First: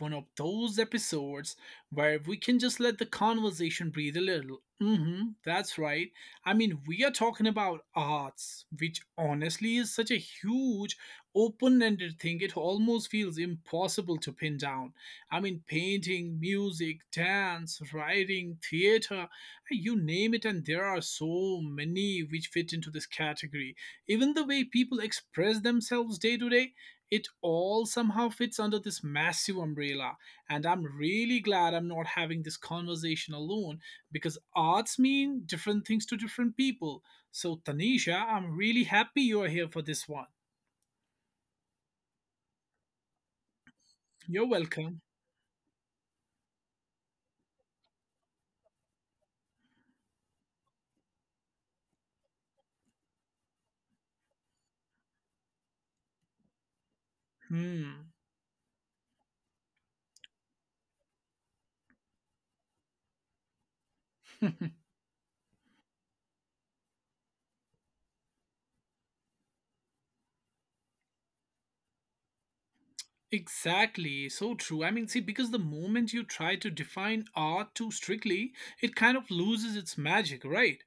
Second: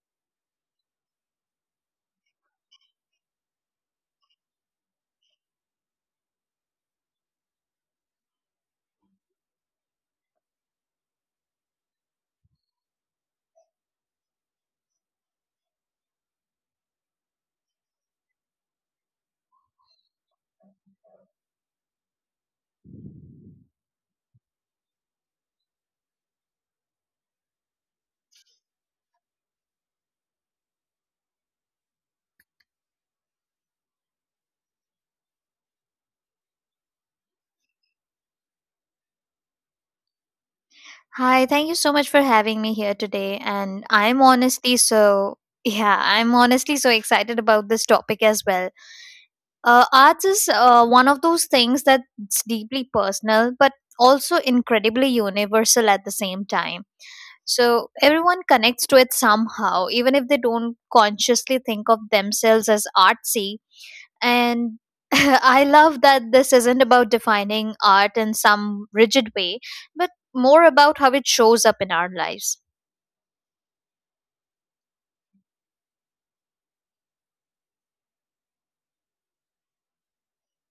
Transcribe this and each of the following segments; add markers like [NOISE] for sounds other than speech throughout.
one of those episodes where we can just let the conversation breathe a little. Mm-hmm, that's right. I mean, we are talking about arts, which honestly is such a huge, open ended thing, it almost feels impossible to pin down. I mean, painting, music, dance, writing, theater, you name it, and there are so many which fit into this category, even the way people express themselves day to day, it all somehow fits under this massive umbrella. And I'm really glad I'm not having this conversation alone because arts mean different things to different people. So, Tanisha, I'm really happy you're here for this one. Hi, thank you so much for having me here today. And I'm You're honestly welcome. so, [LAUGHS] yeah, I'm honestly so excited about this topic as well. Arts is one of those things that's deeply personal, but also incredibly universal at the same time. So Hmm. everyone connects to it somehow, even if they don't consciously think of themselves as artsy [LAUGHS] and [LAUGHS] I love that this isn't about defining art in some rigid way but more about how it shows up in our lives. Exactly, so true. I mean, see, because the moment you try to define art too strictly, it kind of loses its magic, right?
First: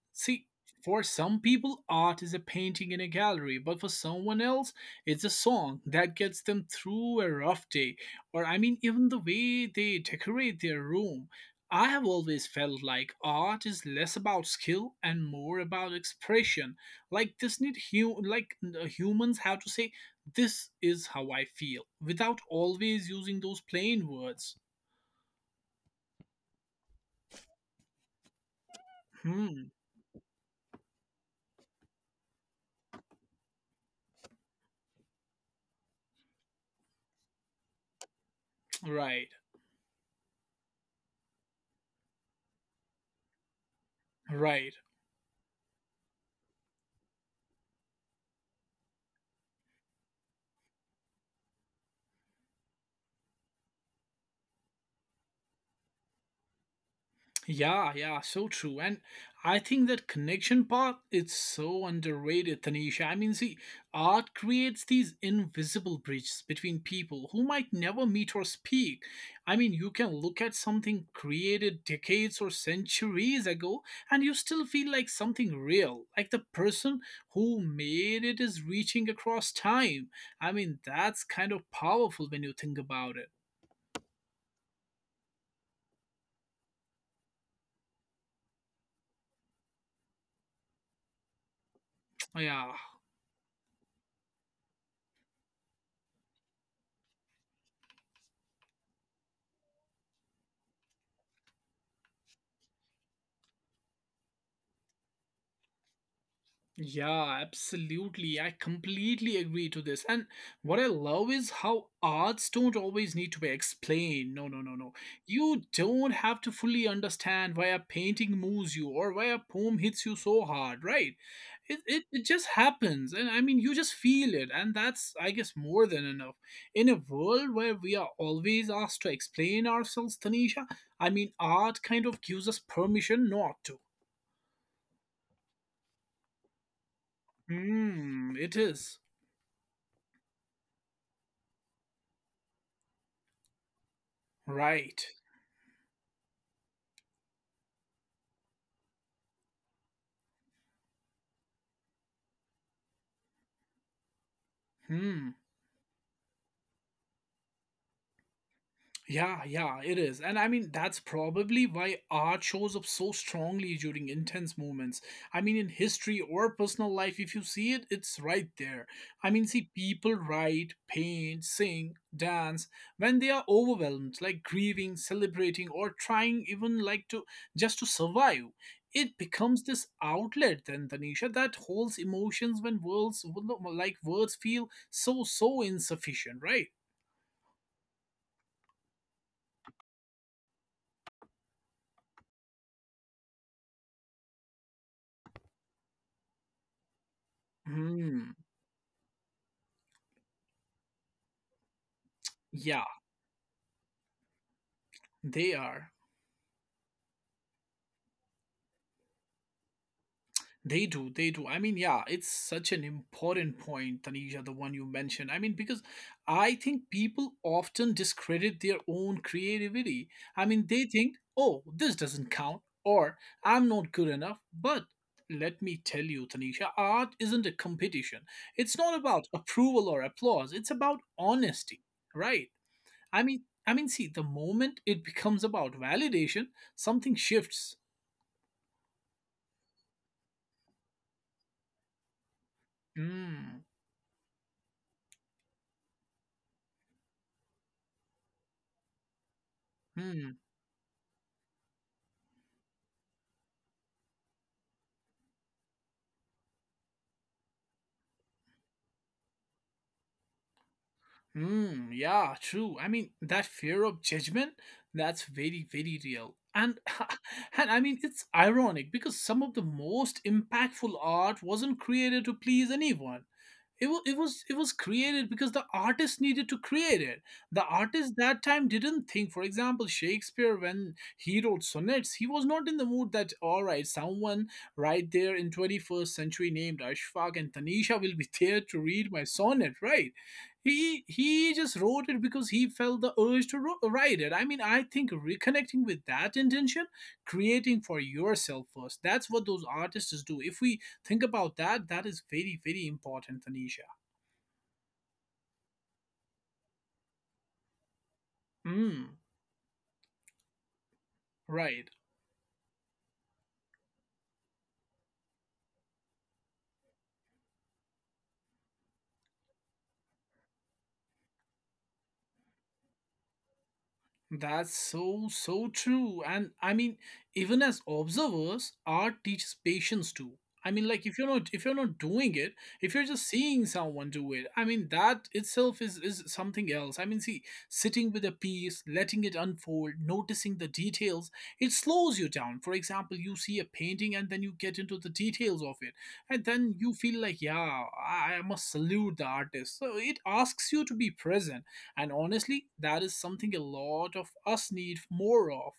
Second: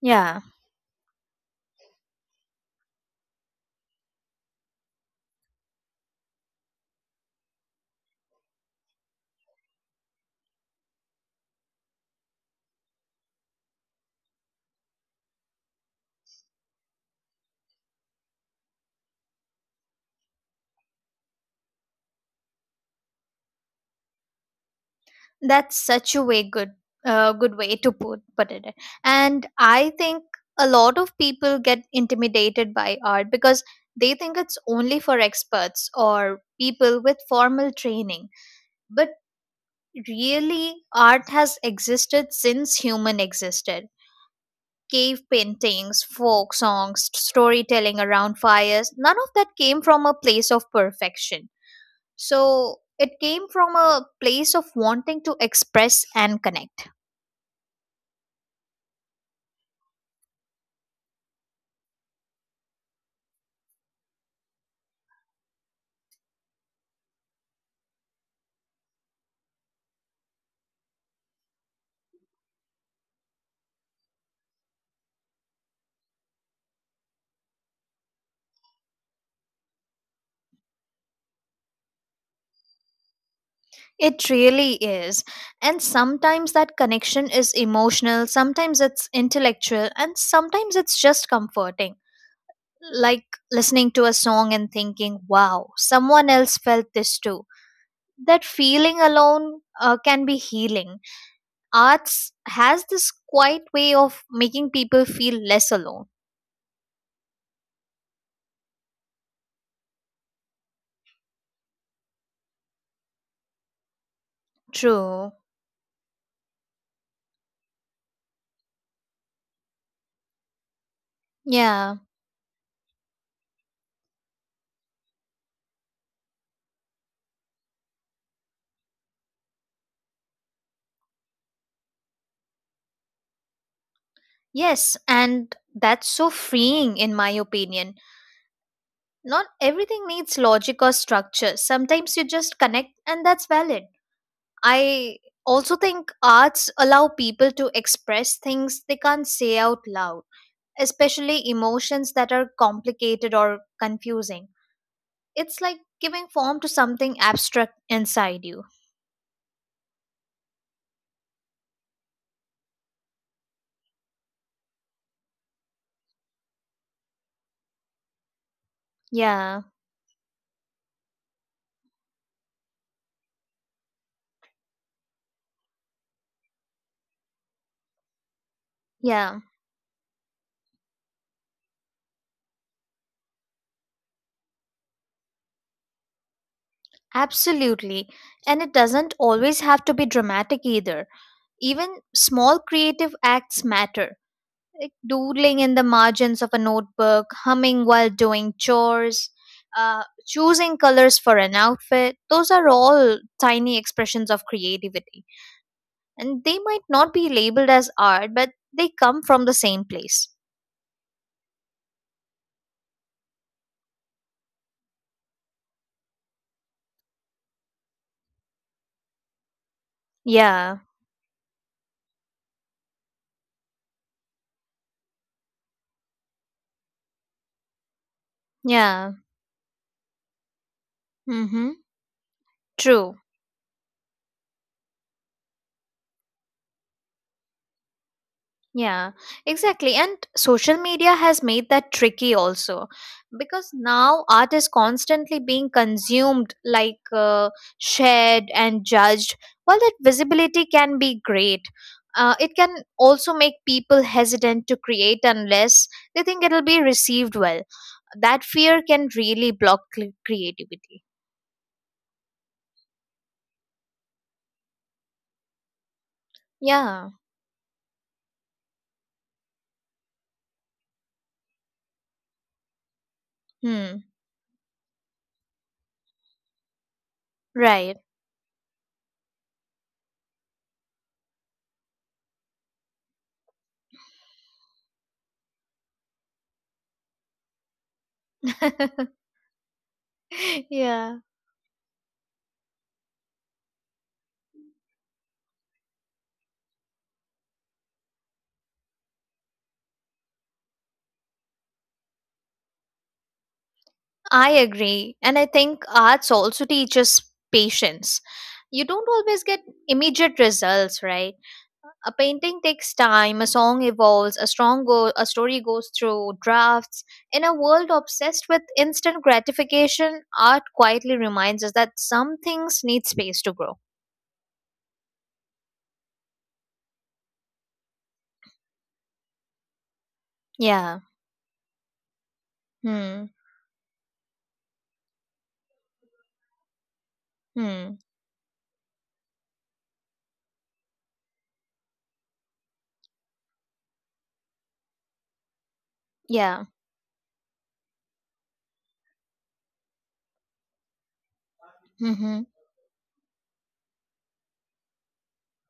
Yeah, See, for some people, art is a painting in a gallery, but for someone else, it's a song that gets them through a rough day. Or, I mean, even the way they decorate their room. I have always felt like art is less about skill and more about expression. Like this need like humans have to say this is how I feel without always using those plain words. that's such a way good good way to put it. And Hmm, I think a lot of people get intimidated by art because they think it's only for experts or people with formal training, but right. really art has existed since human existed. Right. Cave paintings, folk songs, storytelling around fires, none of that came from a place of perfection. So it came from a place of wanting to express and connect. Yeah, yeah, so true. And I think that connection part is so underrated, Tanisha. I mean, see, art creates these invisible bridges between people who might never meet or speak. I mean, you can look at something created decades or centuries ago and you still feel like something real, like the person who made it is reaching across time. I mean, that's kind of powerful when you think about it. It really is. And sometimes that connection is emotional, sometimes it's intellectual, and sometimes it's just comforting. Yeah. Like listening to a song and thinking, wow, someone else felt this too. That feeling alone can be healing. Arts has this quiet way of making people feel less alone. Yeah, absolutely. I completely agree to this. And what I love is how arts don't always need to be explained. No, no, no, no. True. You don't have to fully understand why a painting moves you or why a poem hits you so hard, right? It, Yeah. it, it just happens. And I mean, you just feel it. And that's, I guess, more than enough. In a world where we are always asked to explain ourselves, Tanisha, I mean, art kind of gives us permission not to. Yes, and that's so freeing in my opinion. Hmm, it is. Not everything needs logic or structure. Sometimes you just connect and that's valid. Right. I also think arts allow people to express things they can't say out loud, especially emotions that are complicated or confusing. Hmm. It's like giving form to something abstract inside you. Yeah, yeah, it is. And I mean, that's probably why art shows up so strongly during intense moments. I mean, in history or personal life, if you see it, it's right there. I mean, see, Yeah. people write, paint, sing, dance when they are overwhelmed, like grieving, celebrating, or trying even like to just to survive. It Yeah. becomes this outlet then, Tanisha, that holds emotions when words, like words feel so insufficient, right? Absolutely. And it doesn't always have to be dramatic either. Even small creative acts matter, like doodling in the margins of a notebook, humming while Hmm. doing chores, choosing colors for an outfit. Those are Yeah. all tiny expressions of creativity. They are. And they might not be labeled as art, but they come from the same place. They do. They do. I mean, yeah, it's such an important point, Tanisha, the one you mentioned. I mean, because I think people often discredit their own creativity. I mean, they Yeah, think, oh, this doesn't count, or I'm not good enough. But let me tell you, Tanisha, art isn't a competition. It's not yeah. about approval or applause, it's about Mm-hmm. honesty, right? I True. mean, I mean, see, the moment it becomes about validation, something shifts. Yeah, exactly. And social media has made that tricky also, Mm, because now art is constantly being consumed, like shared and judged. While that hmm. visibility can be great, it can also make people hesitant to create unless they think it'll be received well. That fear can really block creativity. Hmm, yeah, true. I mean, that fear of judgment, that's very, very real. And Yeah. [LAUGHS] and I mean, it's ironic because some of the most impactful art wasn't created to please anyone. it, wa- Hmm. it was it was created because the artist needed to create it. The Right. artist that time didn't think, for example, Shakespeare, when he wrote sonnets, he was not in the mood that, all right, someone right there in 21st century named Ashfaq and Tanisha will be [LAUGHS] there to read my [LAUGHS] sonnet, right? he Yeah. he just wrote it because he felt the urge to write it. I mean, I think reconnecting with that intention, creating for yourself first, that's what those artists do. If we think about that, that is very, very important, Tanisha. I agree. And I think arts also teaches patience. You don't Mm, always get immediate results, right? right. A painting takes time, a song evolves, a story goes through drafts. In a world obsessed with instant gratification, art quietly reminds us that some things need space to grow. That's so, so true. And I mean, even as observers, art teaches patience too. I mean, like Yeah. if you're not doing it, if you're just Hmm. seeing someone do it, I mean that itself is something else. I mean, see, Hmm. sitting with a piece, letting it unfold, noticing the details, it slows you down. For example, you see a painting and then you get into the details of it, and Yeah. then you feel like, yeah, I must salute the artist. So it asks you to be present and Mhm. honestly, that is something a lot of us need more of.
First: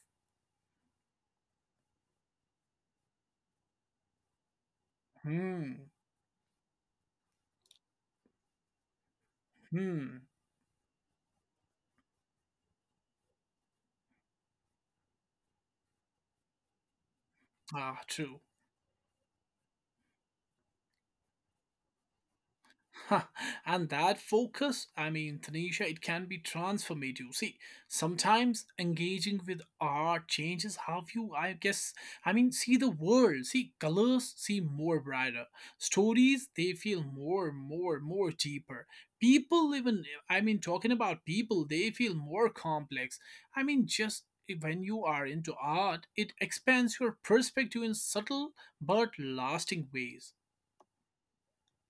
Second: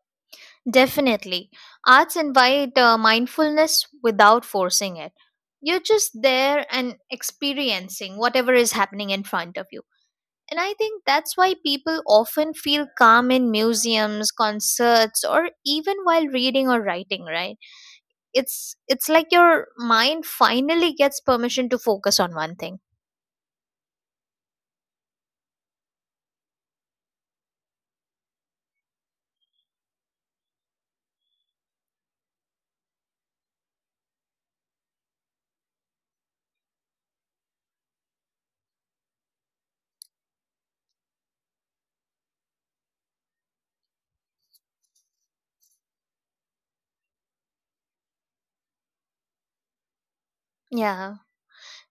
Definitely. Arts invite mindfulness without forcing it. You're Hmm. just there and experiencing whatever is happening in front of you. Hmm. And I think that's why people often feel calm in museums, concerts, or even while reading or writing, right? Ah, true. It's like your mind finally gets permission to focus on one thing. Ha, and that focus, I mean, Tanisha, it can be transformative. See, sometimes engaging with art changes how you, I guess, I mean, see the world. See, colors seem more brighter. Stories, they feel more deeper. People, even, I mean, talking about people, they feel more complex. I mean, just when you are into art, it expands your perspective in subtle but lasting ways. Yeah.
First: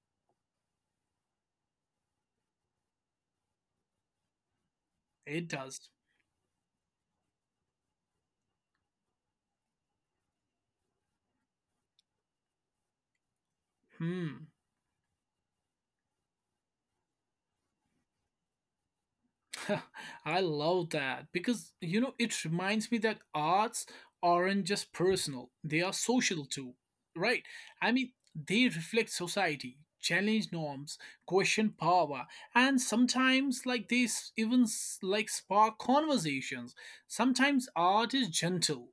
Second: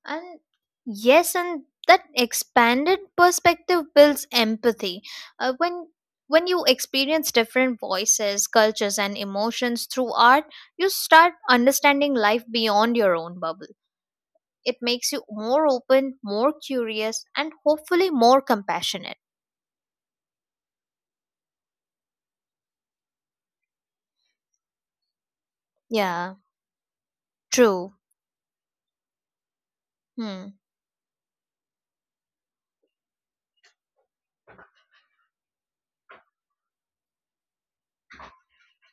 And yes, and that expanded perspective builds empathy. It Uh, when does. when you experience different voices, cultures, and emotions through art, you start understanding life beyond your own bubble. Hmm. It makes you more open, more curious, and hopefully more compassionate. [LAUGHS] I love that because you know it reminds me that arts aren't just personal, they are Yeah, social too, right? true. I mean, they reflect society, challenge Hmm. norms, question power, and sometimes like they even like spark conversations. Sometimes art is gentle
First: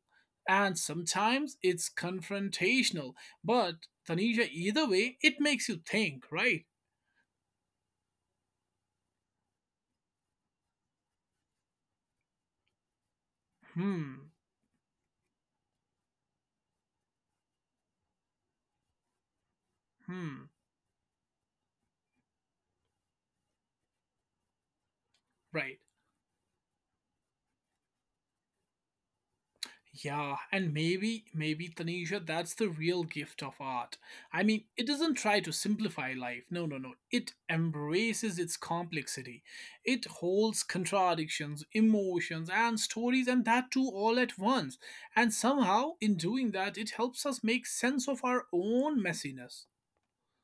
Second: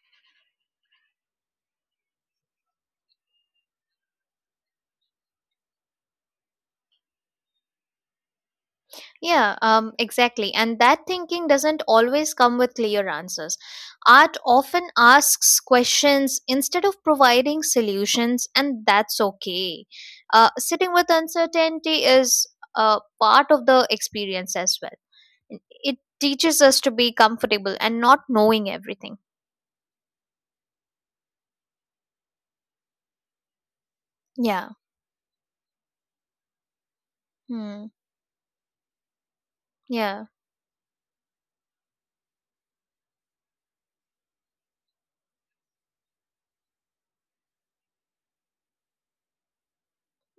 and sometimes it's confrontational, but Tanisha, either way, it makes you think, right? Yeah, exactly. And that thinking doesn't always come with clear answers. Hmm, Art often asks questions instead of providing solutions, and that's okay. hmm, Sitting with uncertainty is part of the experience as well. right. It teaches us to be comfortable and not knowing everything. Yeah, and maybe Tanisha, that's the real gift of art. I mean, Yeah. it doesn't try to simplify life. No, no, no. It Hmm. embraces its complexity. It Yeah. holds contradictions, emotions, and stories, and that too all at once. And somehow, in doing that, it helps us make sense of our own messiness.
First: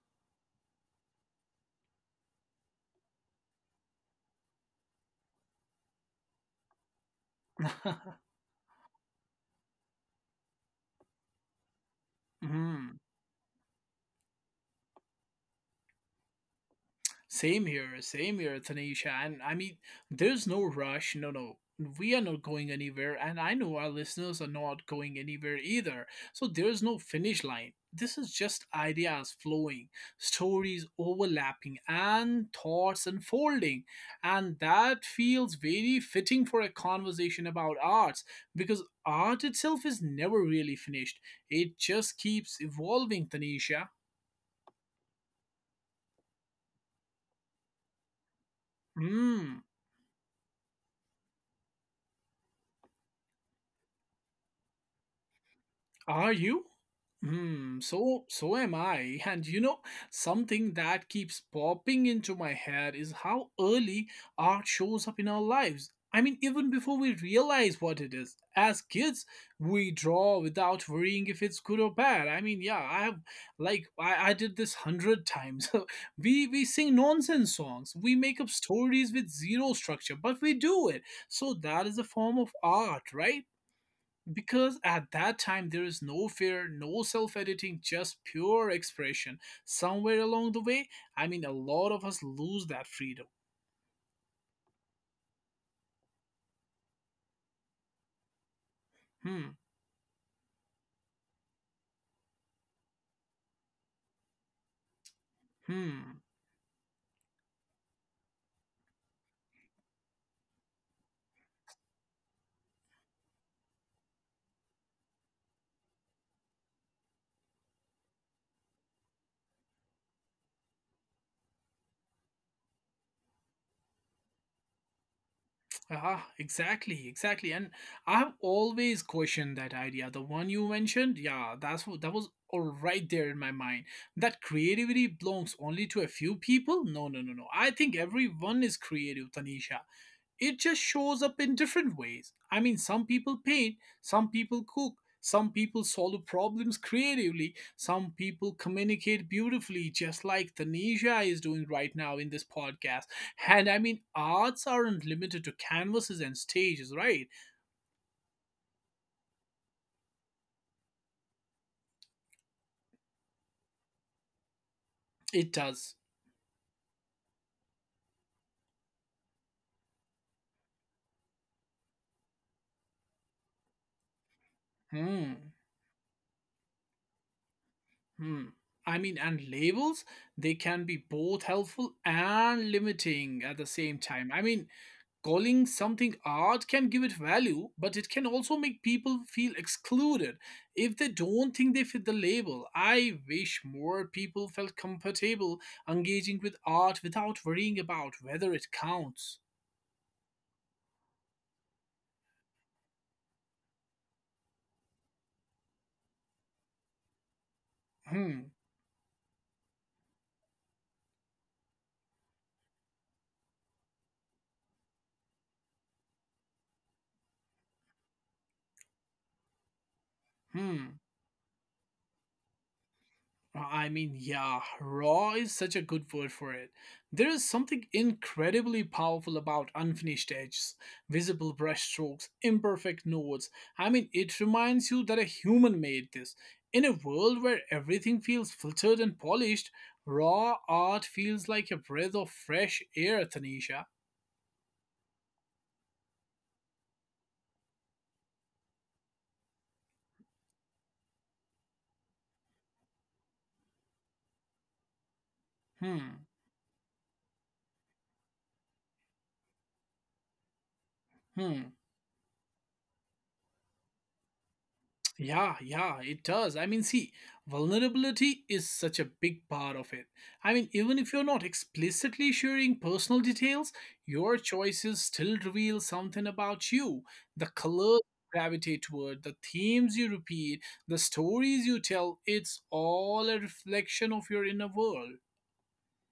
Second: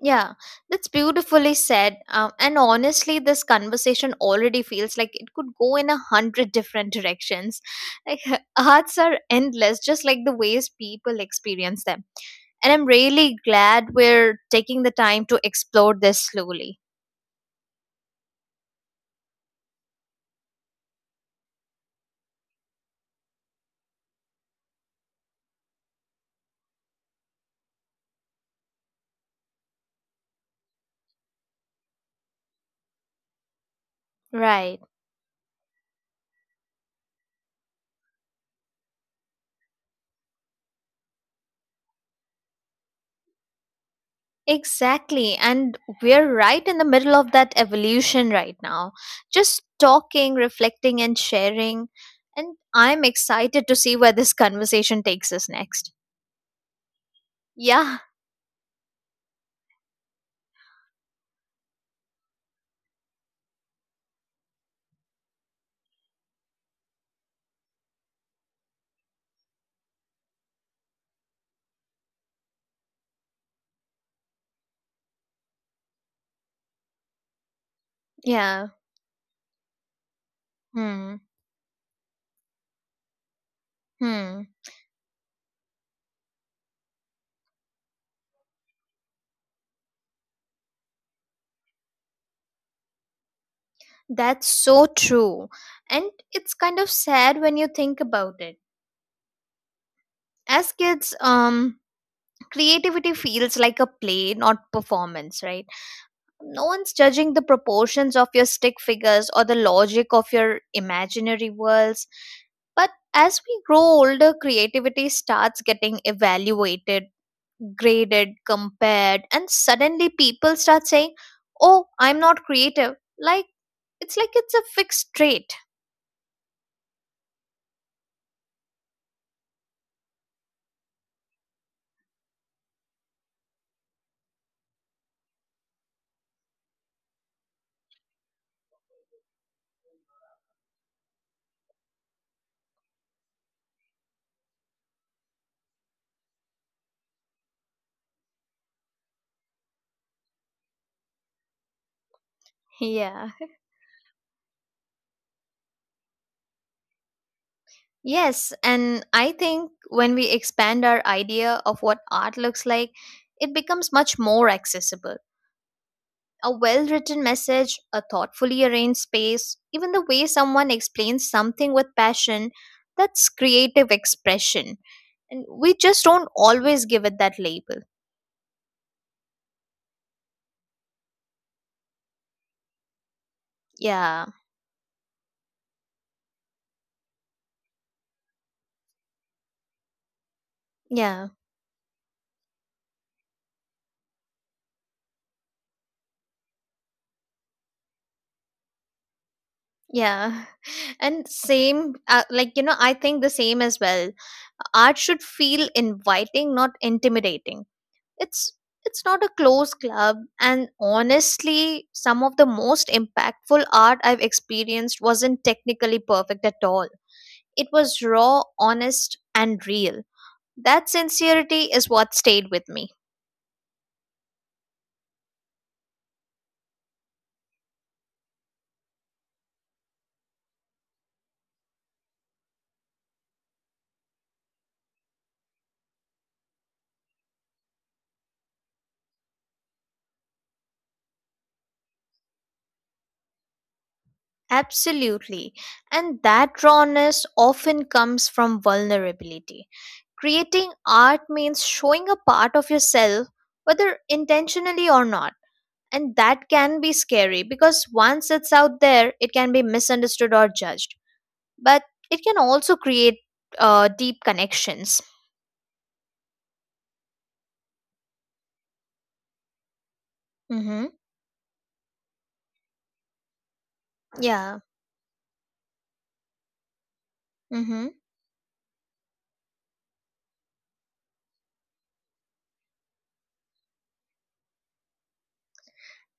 Yeah, that's beautifully said. And honestly, this conversation already feels like it could go in a hundred different directions. Like, [LAUGHS] [LAUGHS] arts are endless, just like the ways people experience them. And I'm Mhm. really glad we're taking the time to explore this slowly. Same here, Tanisha. And I mean, there's no rush. No, no. We are not going anywhere, and I know our listeners are not going anywhere either. So there's no finish line. This is just ideas flowing, stories overlapping, and thoughts unfolding. And Right. that feels very fitting for a conversation about arts because art itself is never really finished. It just keeps evolving, Tanisha. Exactly. And we're right in the middle of that evolution right now. Just Hmm. talking, reflecting, and sharing. And I'm excited to see where this conversation takes us next. Are you? Hmm, Yeah. so am I. And you know, something that keeps popping into my head is how early art shows up in our lives. I mean, even before we realize what it is. As kids, we draw without worrying if it's good or bad. I mean, yeah, I have like I did this 100 times. [LAUGHS] We sing nonsense songs, we make up Yeah. stories with zero structure, but we do it. Hmm. So that is a form of art, right? Hmm. Because at that time there is no fear, no self-editing, just pure expression. Somewhere along the way, I mean, a lot of us lose that freedom. That's so true. And it's kind of sad when you think about it. Hmm. As kids, creativity feels like a play, not performance, right? Hmm. No one's judging the proportions of your stick figures or the logic of your imaginary worlds. But as we grow older, creativity starts getting evaluated, graded, compared, and suddenly people start saying, oh, I'm not creative. Like it's a fixed trait. Ah, exactly, exactly. And I have always questioned that idea, the one you mentioned. Yeah, that's what that was, all right there in my mind. That creativity belongs only to a few people. No, no, no, no. I think everyone is creative, Tanisha. It just shows up in different ways. I mean, some people paint, some people cook, some people solve problems creatively, some people communicate beautifully, just like Tanisha is doing right now in this podcast. Yeah. And I mean, arts aren't limited to canvases and stages, right? Yes, and I think when we expand our idea of what art looks like, it becomes much more accessible. It does. A well written message, a thoughtfully arranged space, even the way someone explains something with passion, that's creative expression. Hmm. And we just don't always give it that label. Hmm. I mean, and labels, they can be both helpful and limiting at the same Yeah, time. I mean, calling something art can give it value, but it can also make people feel excluded if they yeah, don't think they fit the label. I wish more people felt comfortable engaging with art without worrying about whether it counts. yeah. [LAUGHS] And same, like, you know, I think the same as well. Art should feel inviting, not intimidating. it's Hmm, it's not a closed club, and honestly some of the most impactful art I've experienced wasn't technically perfect at all. It was raw, honest, and real. That hmm. sincerity is what stayed with me. I mean, yeah, raw is such a good word for it. There is something incredibly powerful about unfinished edges, visible brushstrokes, imperfect nodes. I mean, it reminds you that a human made this. In a world where everything feels filtered and polished, raw art feels like a breath of fresh air, Tanisha. Absolutely. And that rawness often comes from vulnerability. Creating art means showing a part of yourself, whether intentionally or not. And Hmm, that can be scary because once it's out there, it can be misunderstood or judged. hmm. But it can also create deep connections. Yeah, yeah, it does. I mean, see, vulnerability is such a big part of it. I mean, Mm-hmm. even if you're not explicitly sharing personal details, your Yeah. choices still reveal something about you. The Mm-hmm. colors you gravitate toward, the themes you repeat, the stories you tell, it's all a reflection of your inner world.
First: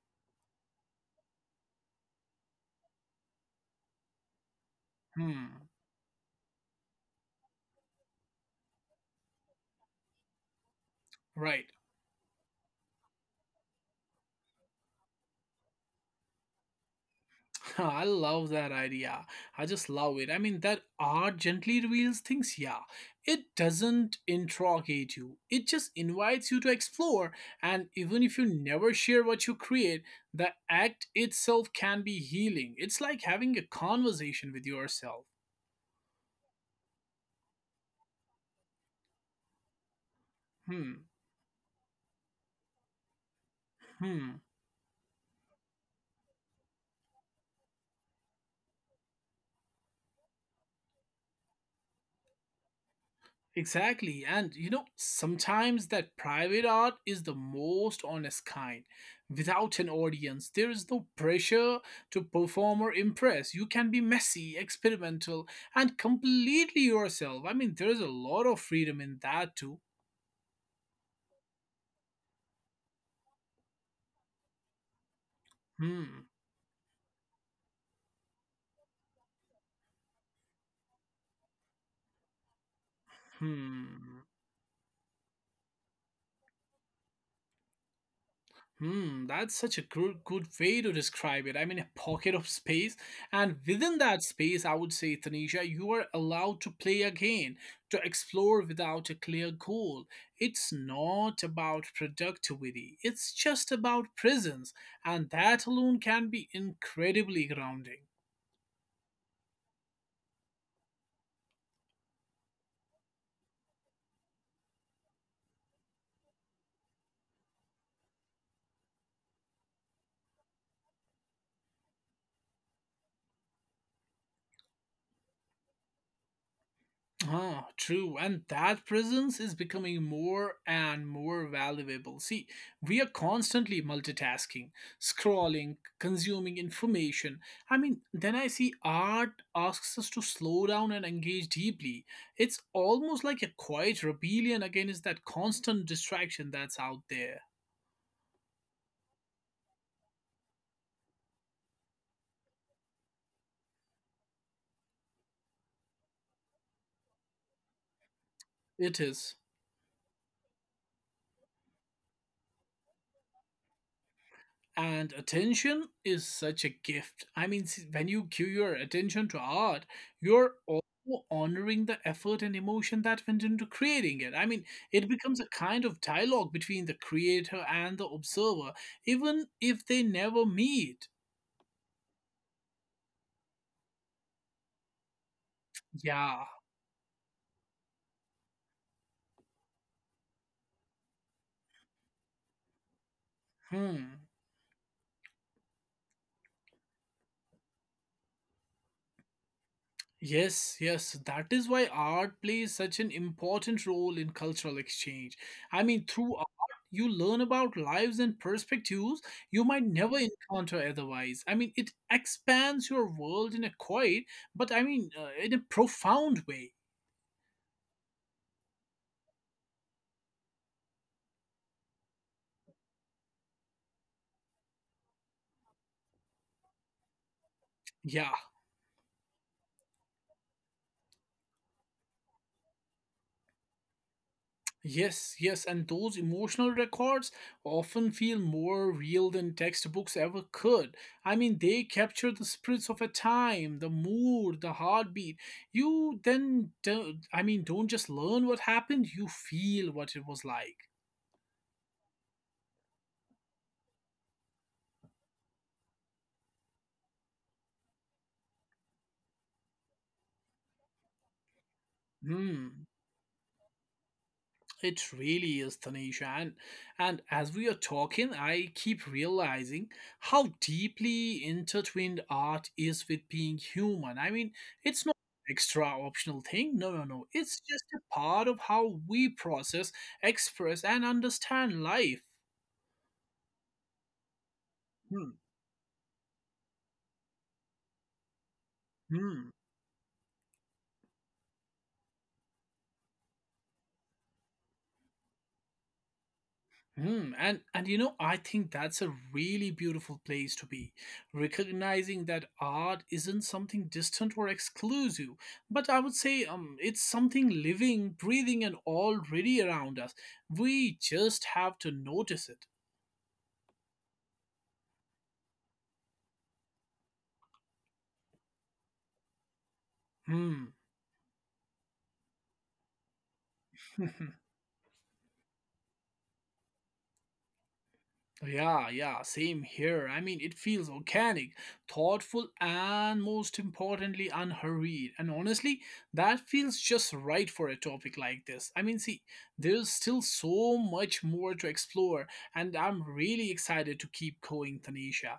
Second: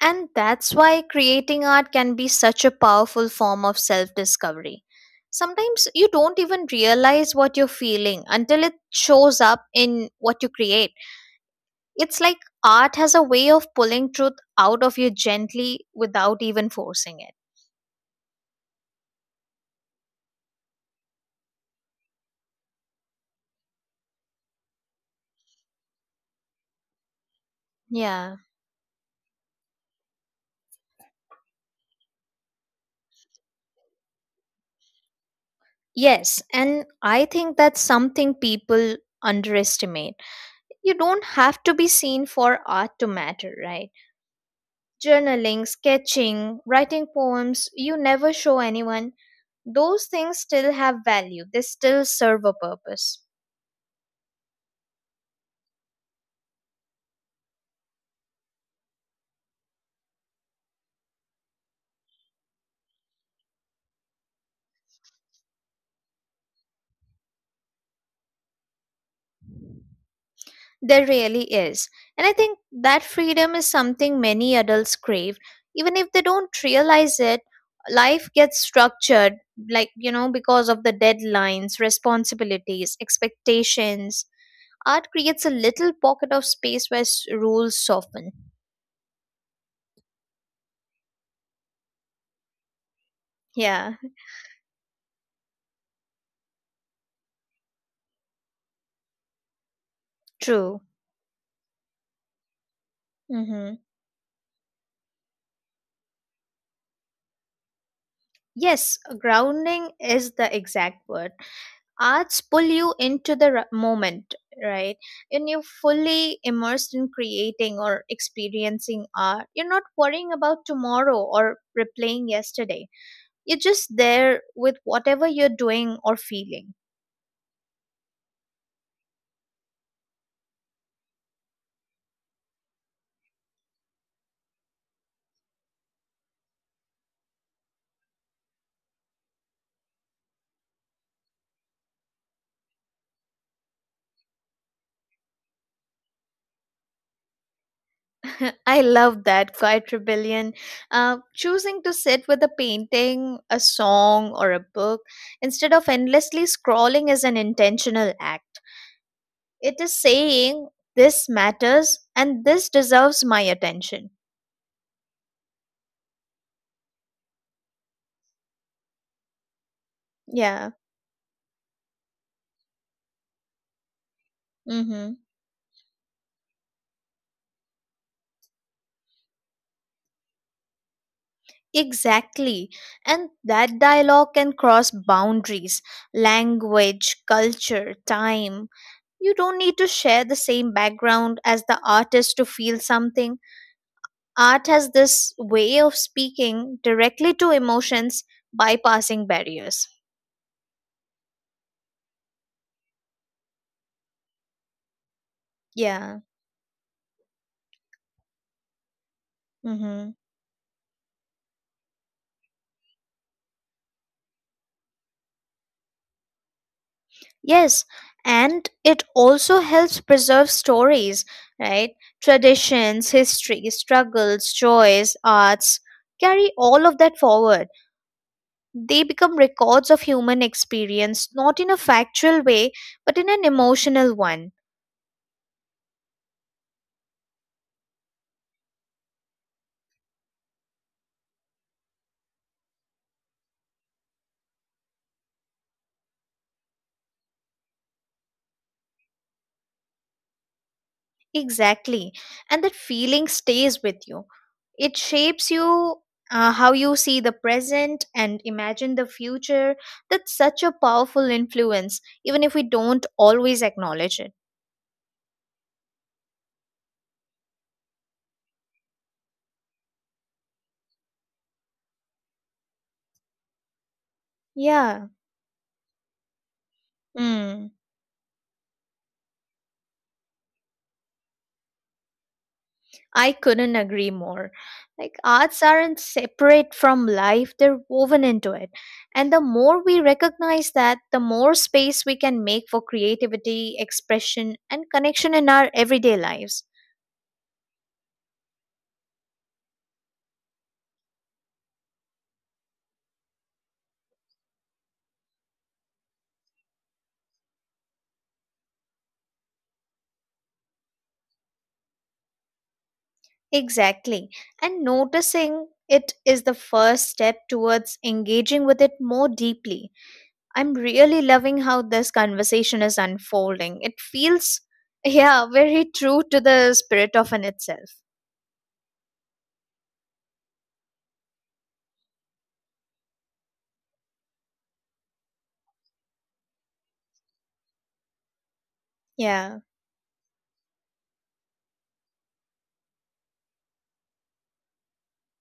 And that's why creating art can be such a powerful form of self discovery. Hmm, Sometimes you don't even realize what you're feeling until it shows up in what you create. right. It's like art has a way of pulling truth out of you gently without even forcing it. [LAUGHS] I love that idea. I just love it. I mean, that art gently reveals things, yeah. It doesn't interrogate you, it just invites you to explore. And even Yeah. if you never share what you create, the act itself can be healing. It's like having a conversation with yourself. Yes, and I think that's something people underestimate. You Hmm, don't have to be seen for art to matter, right? hmm. Journaling, sketching, writing poems, you never show anyone. Those things still have value, they still serve a purpose. Exactly. And you know, sometimes that private art is the most honest kind. Without an audience, there is no pressure to perform or impress. You can be messy, experimental, and completely yourself. I mean, there is a lot of freedom in that too. There really is. And I think that freedom is something many adults crave. Even if they Hmm. don't realize it, life gets structured, like, you know, because of the deadlines, responsibilities, Hmm. expectations. Art creates a little pocket of space where rules soften. Hmm, that's such a good, good way to describe it. I mean, a pocket of space, and Yeah, within that space, I would say, Tanisha, you are allowed to play again, to explore without a clear goal. It's true. not about productivity, it's just Hmm. about presence, and that alone can be incredibly grounding. Yes, grounding is the exact word. Arts pull you into the moment, right? When you're fully immersed in creating or experiencing art, you're not worrying about tomorrow or replaying yesterday. You're just there with whatever you're doing or feeling. Ah, true. And that presence is becoming more and more valuable. See, we are constantly multitasking, scrolling, consuming information. I mean, then I see art asks us to slow down and engage deeply. It's almost like a quiet rebellion against that constant distraction that's out there. [LAUGHS] I love that quiet rebellion. Choosing to sit with a painting, a song, or a book instead of endlessly scrolling is an intentional act. It is. It is saying, this matters and this deserves my attention. And attention is such a gift. I mean, when you give your attention to art, you're Yeah. also honoring the effort and emotion that went into creating it. I mean, it Mm-hmm. becomes a kind of dialogue between the creator and the observer, even if they never meet. Exactly. And that dialogue can cross boundaries: Yeah. language, culture, time. You don't need to share the same background as the artist to feel something. Hmm. Art has this way of speaking directly to emotions, bypassing barriers. Yes, yes, that is why art plays such an important role in cultural exchange. I mean, Yeah. through art, you learn about lives and perspectives you might Mm-hmm. never encounter otherwise. I mean, it expands your world in a quiet, but I mean, in a profound way. Yes. And it also helps preserve stories, right? Traditions, history, struggles, joys, arts carry all of that forward. Yeah. They become records of human experience, not in a factual way, but in an emotional one. Yes, yes, and those emotional records often feel more real than textbooks ever could. I mean, they capture the spirits of a time, the mood, the heartbeat. You then, I mean, don't just learn what happened, you feel what it was like. Exactly. And that feeling stays with you. It shapes you how you see the present and imagine the future. That's such a powerful influence, even if we Hmm. don't always acknowledge it. It really is, Tanisha. And as we are talking, I keep realizing how deeply intertwined art is with being human. I mean, it's Yeah. not an extra optional thing. No, no, no. It's Mm. just a part of how we process, express, and understand life. I couldn't agree more. Like, Hmm. arts aren't separate from life, they're woven into it. And the Hmm. more we recognize that, the more space we can make for creativity, expression, and connection in our everyday lives. Hmm, and you know, I think that's a really beautiful place to be, recognizing that art isn't something distant or exclusive, but I would say it's something living, breathing, and already around us. We just have to notice it. Exactly. And noticing it is the first step towards engaging with it more deeply. Hmm. I'm really loving how this conversation is unfolding. It [LAUGHS] feels, [LAUGHS] yeah, very true to the spirit of in itself. Yeah, yeah, same here. I mean, it feels organic, thoughtful, and most importantly, unhurried. And honestly, that feels just right for a topic like this. I mean, see, Yeah. there's still so much more to explore, and I'm really excited to keep going, Tanisha.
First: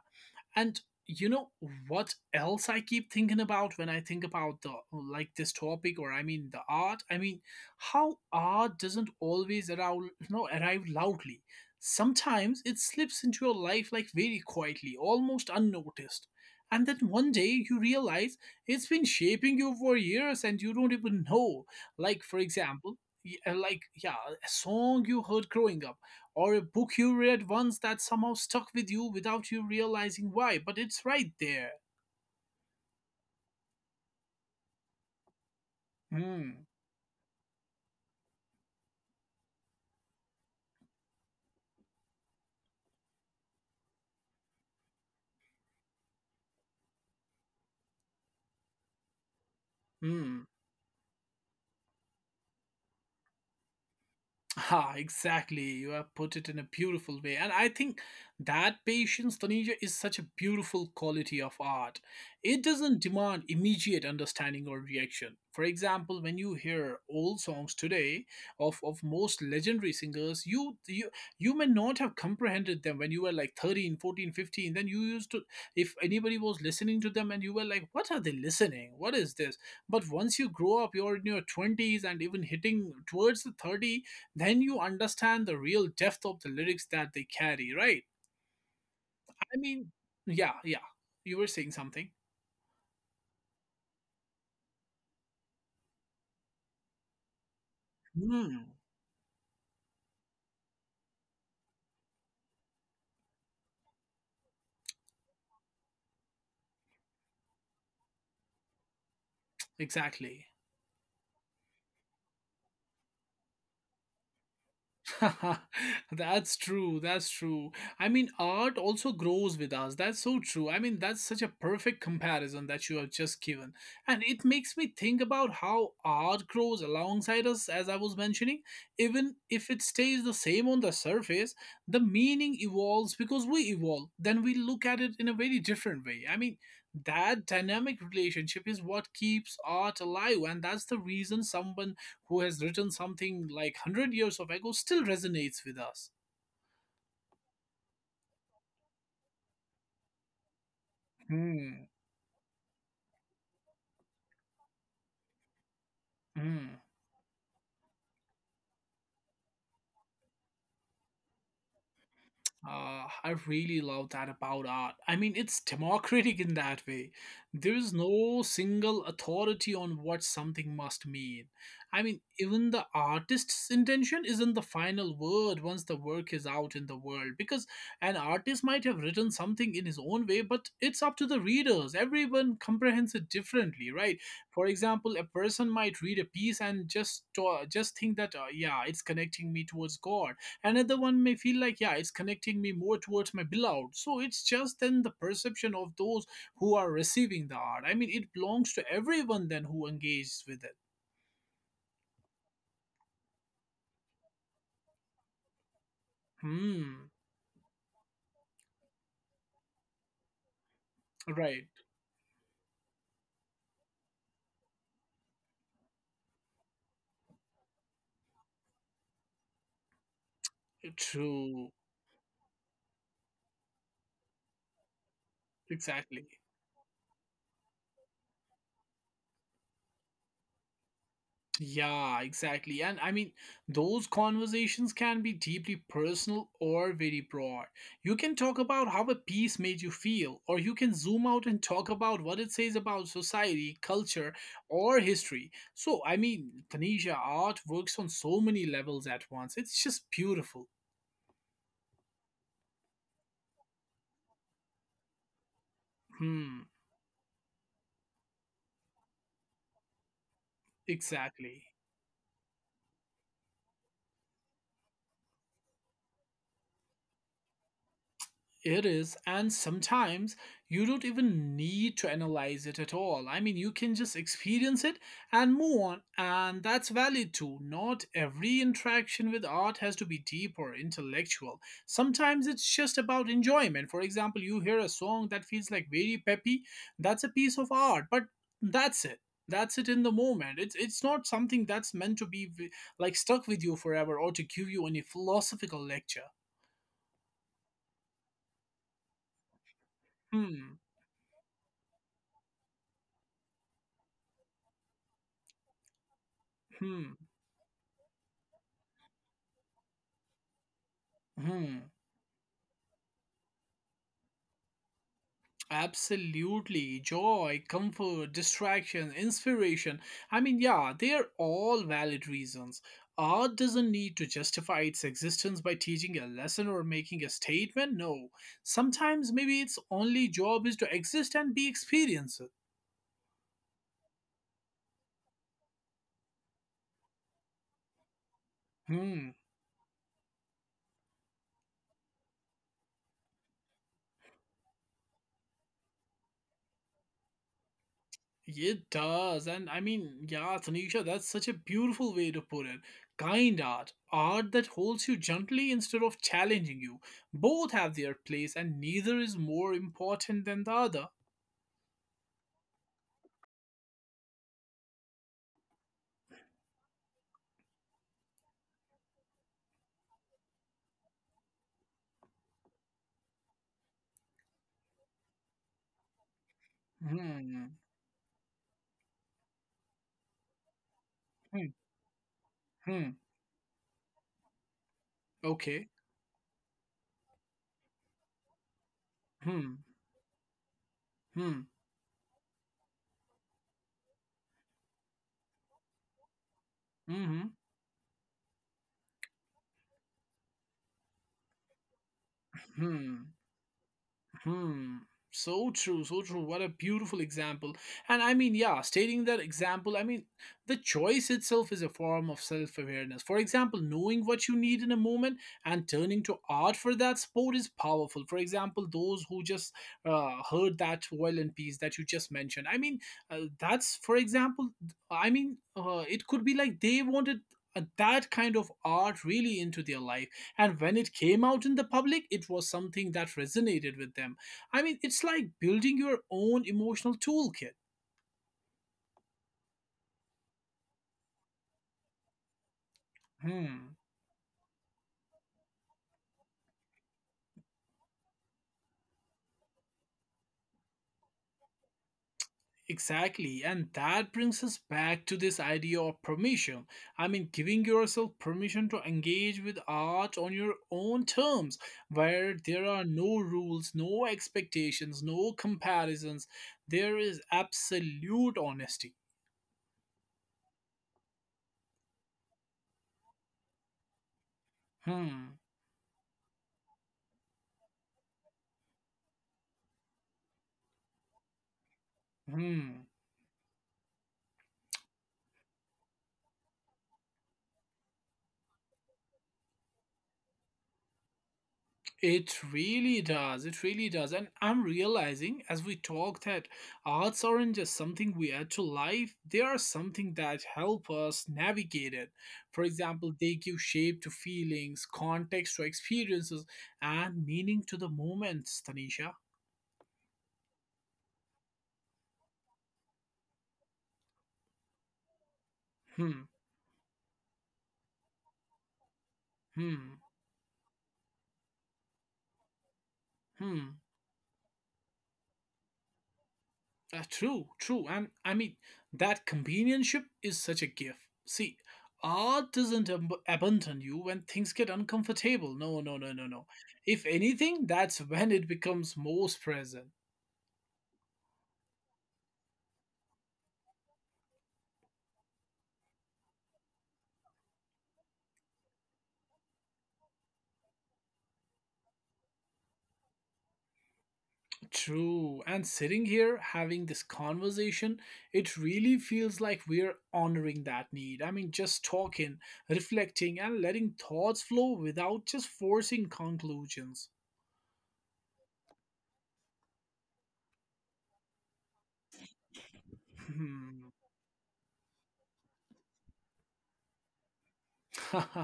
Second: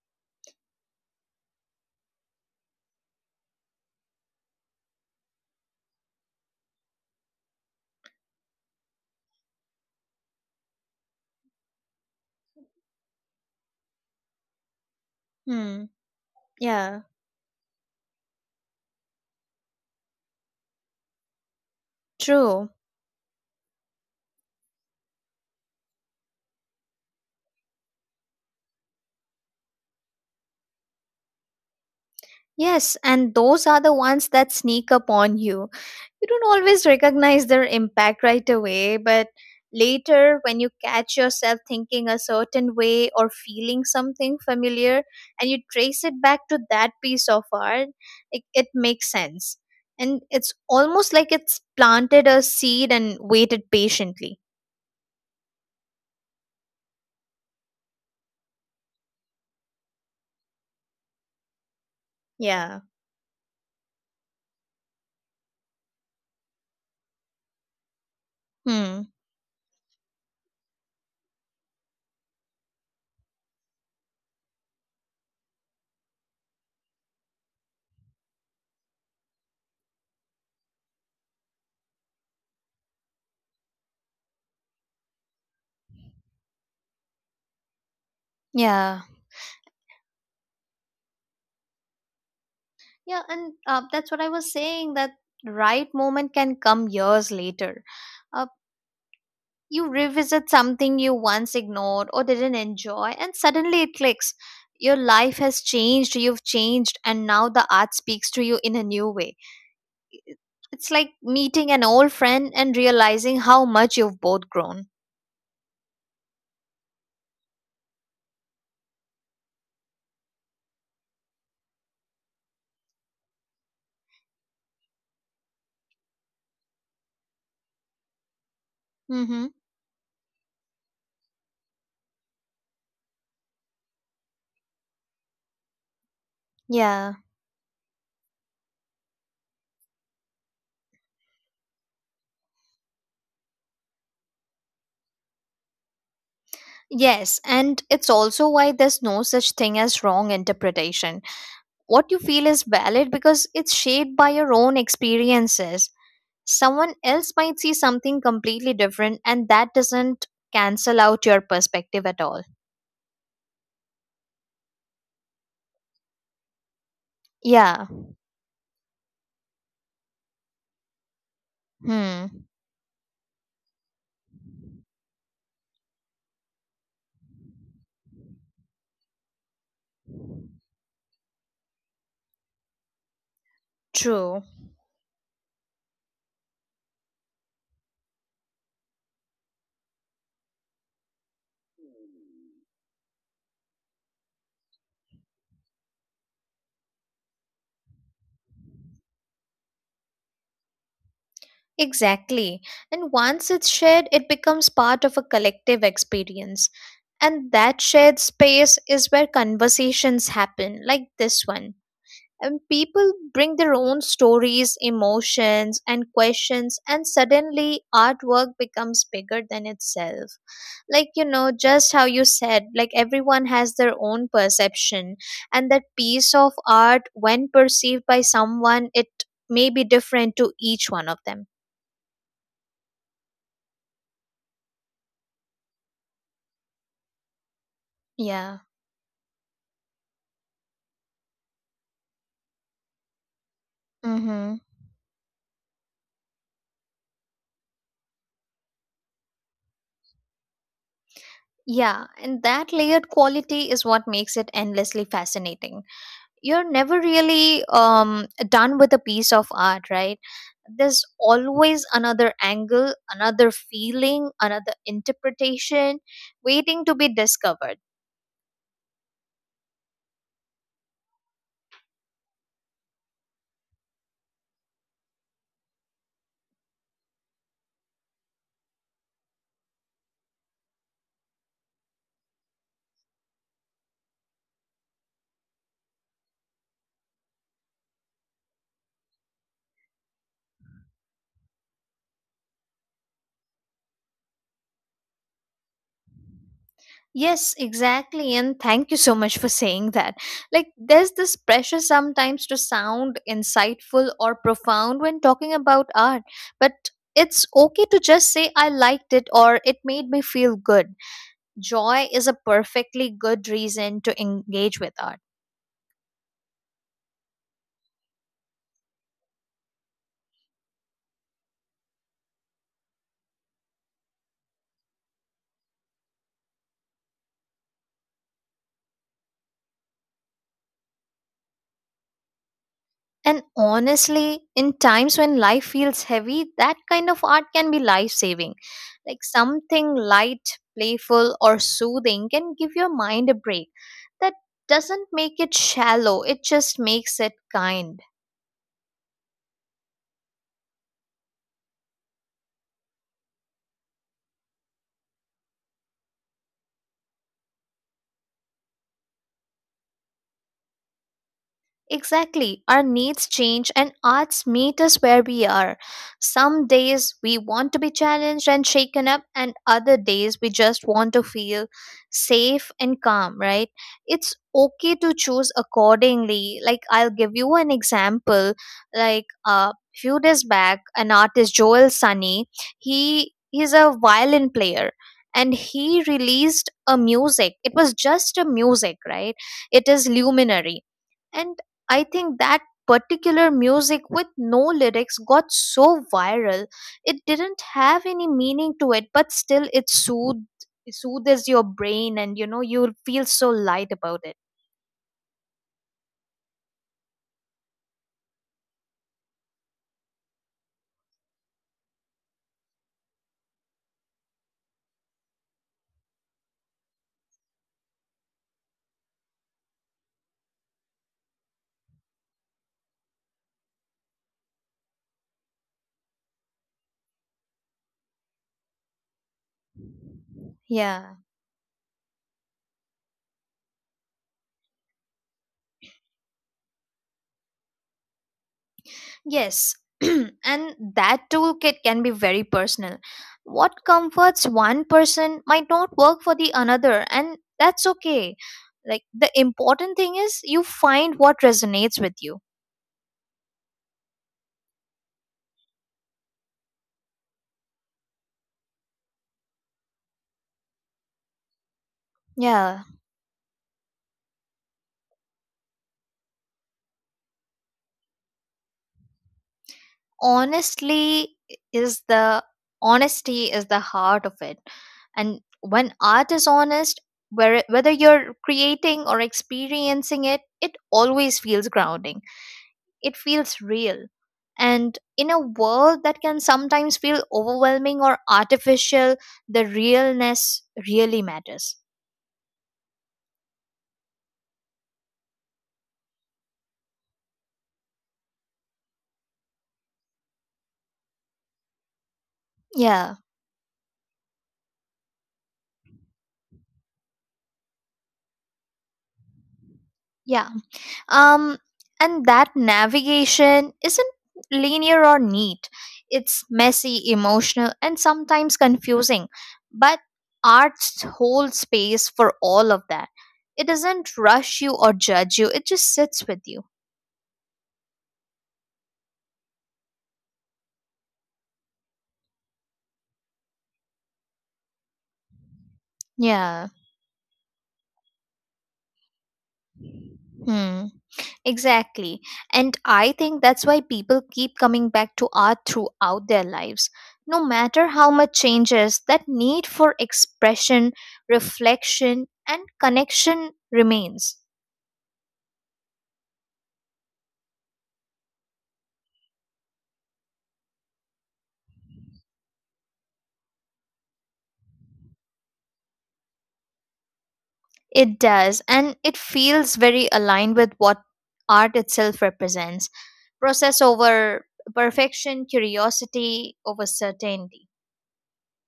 And you know what else I keep thinking about when I think about the like this topic or I mean the art? I mean, how art doesn't always arrive loudly. Sometimes it slips into your life like very quietly, almost Hmm. unnoticed. And then Yeah. one day you realize it's been shaping you for years and you don't even know. Like, for True. example, like, yeah, a song you heard growing up or a book you read once that somehow stuck with you without you realizing why, but it's right there. Yes, and those are the ones that sneak up on you. You don't Hmm. always recognize their impact right away, but later, when you catch yourself thinking a certain way or feeling something familiar and you trace it back to that piece of art, it makes sense. And Hmm. it's almost like it's planted a seed and waited patiently. Ha, exactly. You have put it in a beautiful way. And I think that patience, Tanisha, is such a beautiful quality of art. It Yeah. doesn't demand immediate understanding or reaction. For example, when you hear old songs today of Hmm. most legendary singers, you may not have comprehended them when you were like 13, 14, 15. Then you used to, if anybody was listening to them and you were like, what are they listening? What is this? But once you grow up, you're in your 20s and even hitting towards the 30, then you understand the real depth of the lyrics that they carry, right? Yeah. I mean, yeah, yeah. You were saying something. Yeah, and that's what I was saying that right moment can come years later. Uh. Hmm, You revisit something you once ignored or didn't enjoy and suddenly it clicks. Your life has changed, you've changed, and now the art speaks to you in a new way. exactly. It's like meeting an old friend and realizing how much you've both grown. [LAUGHS] That's true. That's true. I mean, art also grows with us. That's so true. I mean, that's such a perfect comparison that you have just given. And it makes me think about how art grows alongside us, as I was mentioning. Even Mm-hmm. if it stays the same on the surface, the meaning evolves because we evolve. Then we look at it in a very different way. I mean, yeah that dynamic relationship is what keeps art alive, and that's the reason someone who has written something like 100 years of ago still resonates with us. yes and it's also why there's no such thing as wrong interpretation. Hmm. What you feel is valid because it's shaped by your own experiences. Hmm. Someone else might see something completely different, and that doesn't cancel out your perspective at all. I really love that about art. I mean, it's democratic in that way. There Yeah. is no single authority on what something must mean. I mean, Hmm. even the artist's intention isn't the final word once the work is out in the world, because an artist might have written something in his own way, but it's up to the readers. Everyone comprehends it differently, right? True. For example, a person might read a piece and just think that, yeah, it's connecting me towards God. Another one may feel like, yeah, it's connecting me more towards my beloved. So it's just then the perception of those who are receiving the art. I mean, it belongs to everyone then who engages with it. Exactly. And once it's shared, it becomes part of a collective experience. Hmm. And that shared space is where conversations happen, like this Right. one. And people bring their own stories, emotions, and questions, and suddenly artwork becomes bigger than itself. Like, you know, True. just how you said, like, everyone has their own perception, and that Exactly. piece of art, when perceived by someone, it may be different to each one of them. Yeah, exactly. And I mean, those conversations can be deeply personal or very broad. You can Yeah. talk about how a piece made you feel, or you can zoom out and talk about what it says about society, culture, Mhm. or history. So, I mean, Tanisha, art works on so many levels at once. It's just beautiful. Yeah and that layered quality is what makes it endlessly fascinating. Hmm, You're never really done with a piece of art, right? There's exactly. always another angle, another feeling, another interpretation waiting to be discovered. It is, and sometimes you don't even need to analyze it at all. I mean, you can just experience it and move on, and that's valid too. Not every interaction with art has to be deep or intellectual. Sometimes it's just about enjoyment. For example, you hear a song that feels like very peppy, that's a piece of art, but that's it. That's it in the moment. It's not something that's meant to be like stuck with you forever or to give you any philosophical lecture. Yes, exactly. And thank you so much for saying that. Like, Hmm. there's this pressure sometimes to sound insightful or profound when talking about art, but Hmm. it's okay to just say, I liked it, or it made me feel good. Hmm. Joy is a perfectly good reason to engage with art. Absolutely. Joy, comfort, distraction, inspiration. I mean, yeah, they are all valid reasons. Art doesn't need to justify its existence by teaching a lesson or making a statement. No. Sometimes maybe its only job is to exist and be experienced. And honestly, in times when life feels heavy, that kind of art can be life saving. Like Hmm. something light, playful, or soothing can give your mind a break. That doesn't make it shallow, it just makes it kind. It does. And I mean, yeah, Tanisha, that's such a beautiful way to put it. Kind art, art that holds you gently instead of challenging you. Both have their place, and neither is more important than the other. Exactly. Our needs change, and arts meet us where we are. Some days we want to be challenged and shaken up, and other days we just want to feel safe and calm, right? It's okay to choose accordingly. Like, I'll give you Hmm. an example. Like, a few days back, an Hmm. artist, Hmm. Joel Sunny, Hmm, he's a violin player, and okay. he released a music. It was just a music, right? Hmm. It is luminary. And Hmm. I think that particular music with no lyrics got so viral. It Mm-hmm. didn't have any meaning to it, but still it soothed soothes your brain, and you know, you'll Hmm. feel so light about it. Hmm. So true, so true. What a beautiful example. And I mean, yeah, stating that example, I mean, the choice itself is a form of self awareness. For example, knowing what you need in a moment and turning to art for that sport is powerful. For example, those who just heard that violin piece that you just mentioned. I mean, that's, for example, I mean, it could be like they wanted that kind of art really into their life and when it Yeah. came out in the public it was something that resonated with them. I mean, it's like building your own emotional toolkit. Yes. [CLEARS THROAT] And that toolkit can be very personal. What Hmm. comforts one person might not work for the another, and that's okay. Like, the important thing is you find what resonates with you. Exactly. And that brings us back to this idea of permission. I mean, giving yourself permission to engage with art on your own terms, where there Yeah. are no rules, no expectations, no comparisons. There is absolute honesty. honestly is the Honesty is the heart of it. And Hmm. when art is honest, whether you're creating or experiencing it, it always feels grounding. Hmm. It feels real. And in a world that can sometimes feel overwhelming or artificial, the realness really matters. It really does. It really does. And I'm realizing as we talk that arts aren't just something we add to life, they are something that help us navigate it. For Yeah. example, they give shape to feelings, context to experiences, and meaning to the moments, Tanisha. yeah Um, and that navigation isn't linear or neat. It's Hmm, messy, emotional, and sometimes confusing. But hmm, art holds space for all of that. It hmm. doesn't rush you or judge you, it just sits with you. True, true. And I mean, that companionship is such a gift. See, art doesn't abandon you when things get uncomfortable. No, no, no, no, no. Yeah. If anything, that's when it becomes most present. Hmm. Exactly. And I think that's why people keep coming back to art throughout their lives. No matter how much changes, that need for expression, reflection, and connection remains. True. And sitting here having this conversation, it really feels like we're honoring that need. I mean, just talking, reflecting, and letting thoughts flow without just forcing conclusions. It does, and it feels very aligned with what art itself represents. [LAUGHS] Process Hmm. over perfection, curiosity over certainty. [LAUGHS]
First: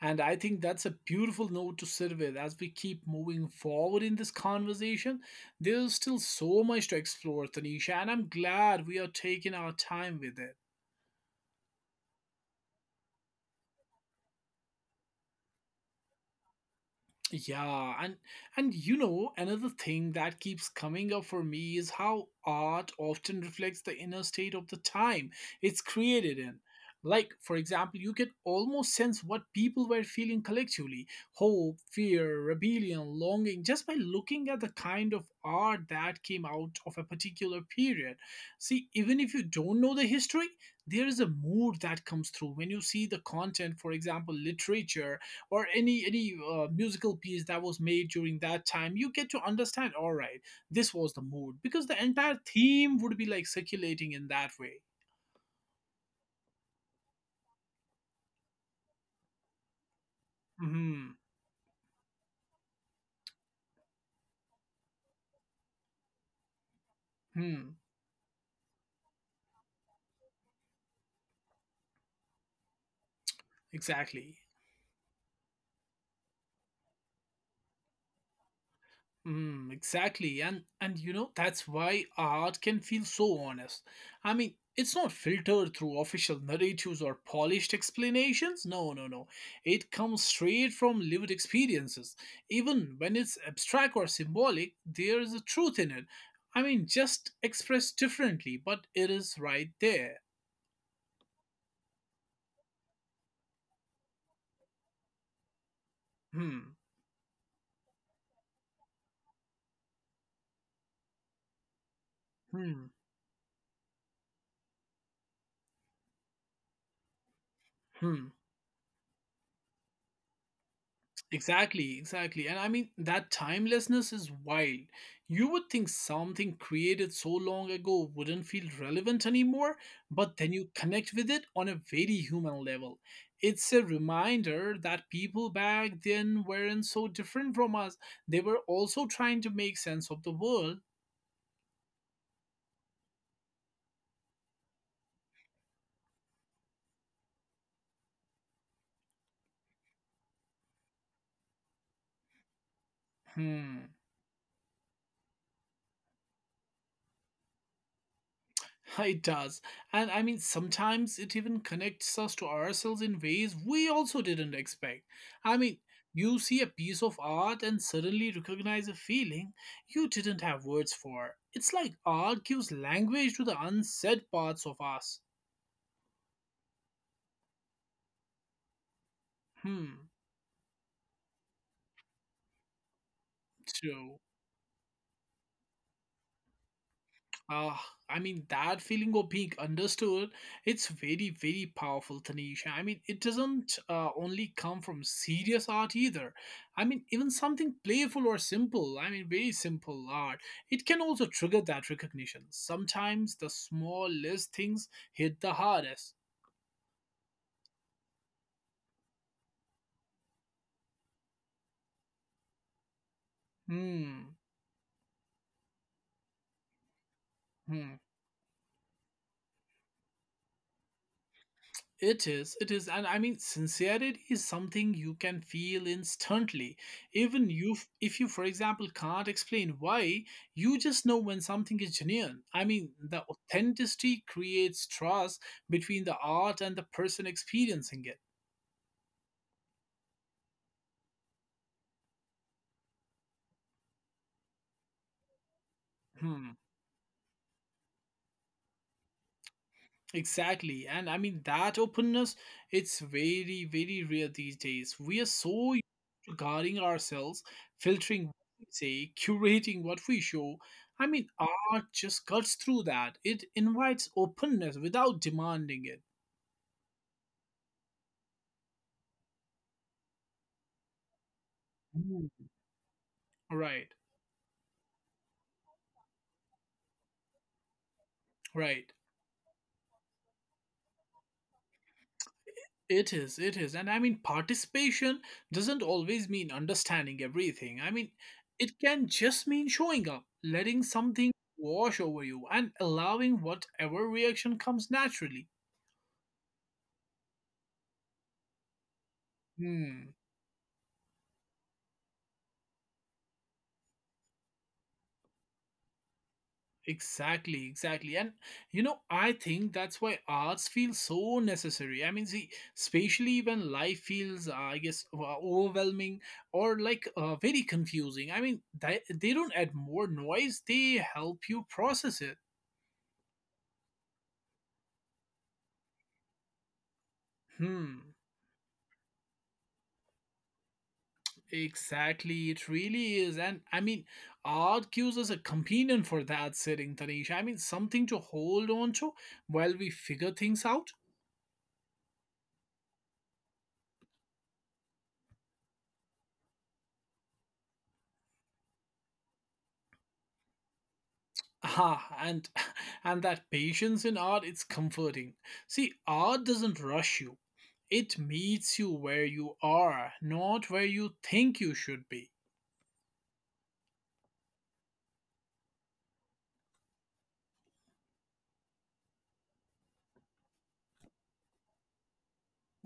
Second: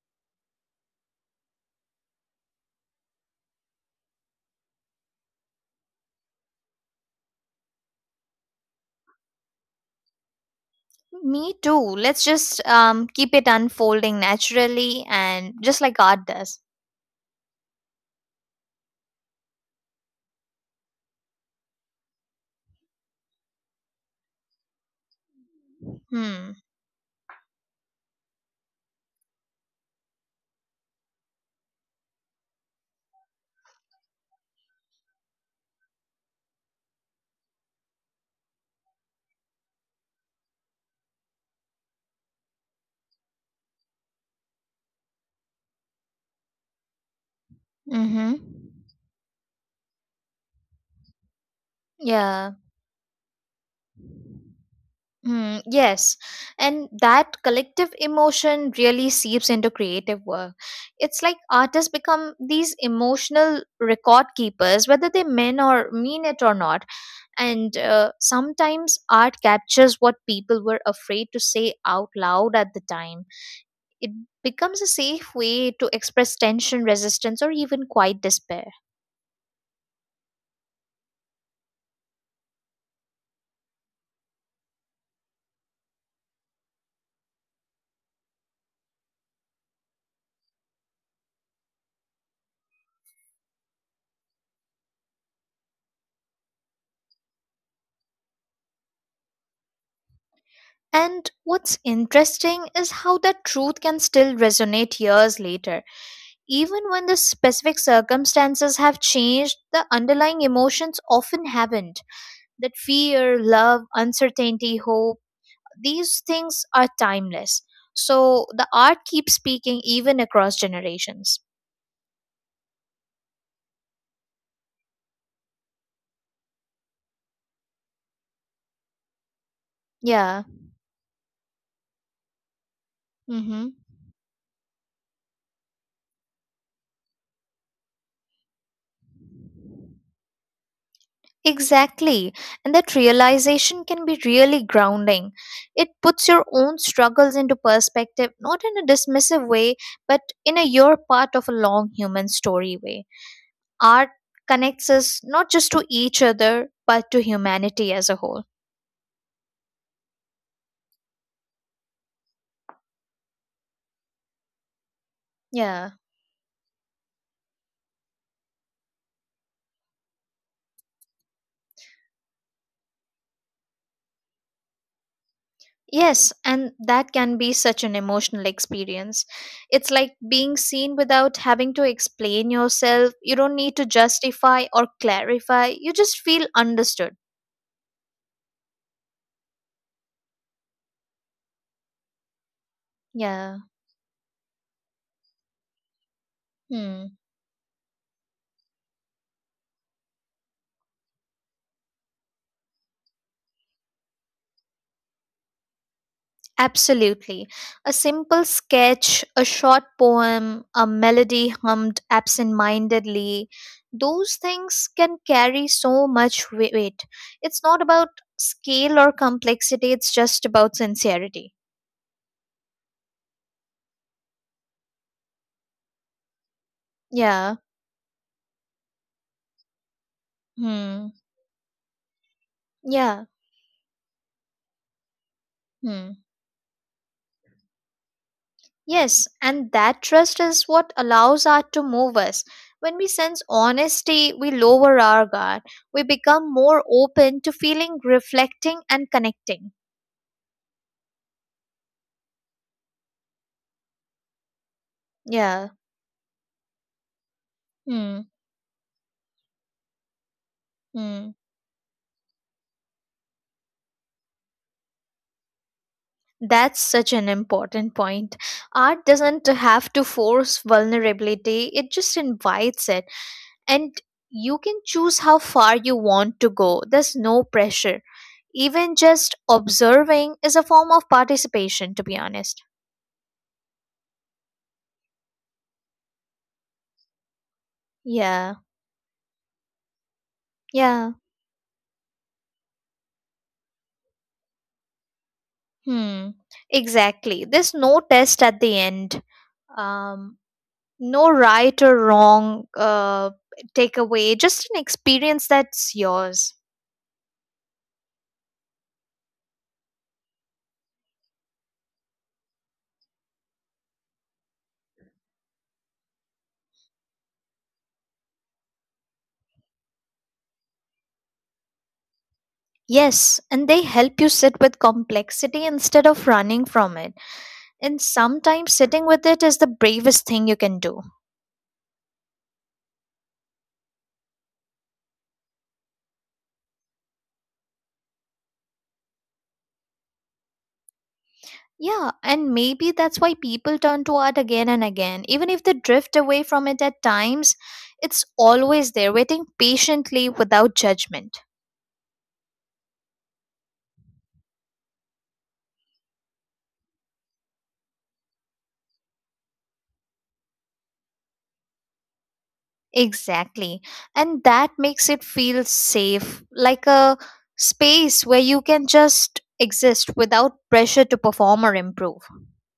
And I think that's a beautiful note to sit with as we keep moving forward in this conversation. There's still so much to explore, Tanisha, and I'm glad we are taking our time with it. Me too. Let's just keep it unfolding naturally and just like art does. Yeah, and you know, another thing that keeps coming up for me is how art often reflects the inner state of the time it's created Hmm. in. Like, for example, you can almost sense what people were feeling collectively: hope, fear, rebellion, longing, just by looking at the kind of art that came out of a particular period. See, even if you don't know the history, there is a mood that comes through when you see the content, for example, literature or any musical piece that was made during that Mm-hmm. time. You get to understand, all right, this was the mood, because the entire Yeah. theme would be like circulating in that way. Mm, yes. And that collective emotion really seeps into creative work. Hmm. It's like artists become these emotional record keepers, whether they mean or mean it or not. And Hmm. Sometimes art captures what people were afraid to say out loud at the time. It Exactly. becomes a safe way to express tension, resistance, or even quiet despair. Mm, exactly, and you know, that's why art can feel so honest. I mean, it's not filtered through official narratives or polished explanations. No, no, no. It comes straight from lived experiences. Even when it's abstract or symbolic, there is a truth in it. I mean, just expressed differently, but it is right there. And what's interesting is how that truth can still resonate years later. Hmm. Even when the specific circumstances have changed, the underlying emotions often haven't. That Hmm. fear, love, uncertainty, hope, these things are timeless. Hmm. So the art keeps speaking even across generations. Exactly, exactly. And I mean, that timelessness is wild. You would think something created so long ago wouldn't feel relevant anymore, but Yeah. then you connect with it on a very human level. It's Mm-hmm. a reminder that people back then weren't so different from us, they were also trying to make sense of the world. Exactly. And that realization can be really grounding. It puts your own struggles into perspective, not in a dismissive way, but in a "you're part of a long human story" way. Hmm. Art connects us not just to each other, but to humanity as a whole. [LAUGHS] It does. And I mean, sometimes it even connects us to ourselves in ways we also didn't expect. I mean, Yeah. you see a piece of art and suddenly recognize a feeling you didn't have words for. It's like art gives language to the unsaid parts of us. Yes, and that can be such an emotional experience. It's Hmm, like being seen without having to explain yourself. You don't need to true. justify or clarify. You just feel understood. Uh, I mean, that feeling of being understood, it's very, very powerful, Tanisha. I mean, it Yeah. doesn't only come from serious art either. I mean, Hmm. even something playful or simple, I mean, very simple art, it can also trigger that recognition. Sometimes the smallest things hit the hardest. Absolutely. A simple sketch, a short poem, a melody hummed absent mindedly, Hmm. those things can carry so much weight. It's not Hmm. about scale or complexity, it's just about sincerity. It is, and I mean, sincerity is something you can feel instantly. Even Yeah. you, if you, for example, can't explain why, you just Hmm. know when something is genuine. I mean, the Yeah. authenticity creates trust between Hmm. the art and the person experiencing it. Yes, and that trust is what allows art to move us. When we sense honesty, we lower our guard. We Hmm, become more open to feeling, reflecting, and connecting. exactly, and I mean that openness. It's very, very rare these days. We are so Yeah. guarding ourselves, filtering Hmm. what we say, curating what we show. I mean, Mm. art just cuts through that. It invites openness without demanding it. That's such an important point. Art doesn't have to force vulnerability, it just Mm. invites it. Right, And you can choose how far you want to go. There's no pressure. right. Even just observing is a form of participation, to be honest. It is, it is. And I mean, participation doesn't always mean understanding everything. I mean, Yeah, it can just mean showing up, letting yeah. something wash over you, and allowing whatever reaction comes naturally. Hmm. Exactly. There's no test at the end. Hmm. Um, no right or wrong takeaway, just an experience that's yours. Exactly, exactly. And you know, I think that's why arts feel so necessary. I mean, see, especially when life feels, I guess, overwhelming or like very confusing. I mean, they don't add more noise, they help you process it. Yes, and they help you sit with complexity instead of running from it. Hmm, And sometimes sitting with it is the bravest thing you can do. exactly. It really is. And I mean, art gives us a companion for that sitting, Tanisha. I mean, something to hold on to while we figure things out. Yeah, and maybe that's why people turn to art again and again. Even if they drift away from it at times, it's always there, waiting patiently without judgment. Ah, and [LAUGHS] and that patience in art it's comforting. See, art doesn't rush you. It meets you where you are, not where you think you should be. Exactly. And that makes it feel safe, like a space where you can just exist without pressure to perform or improve.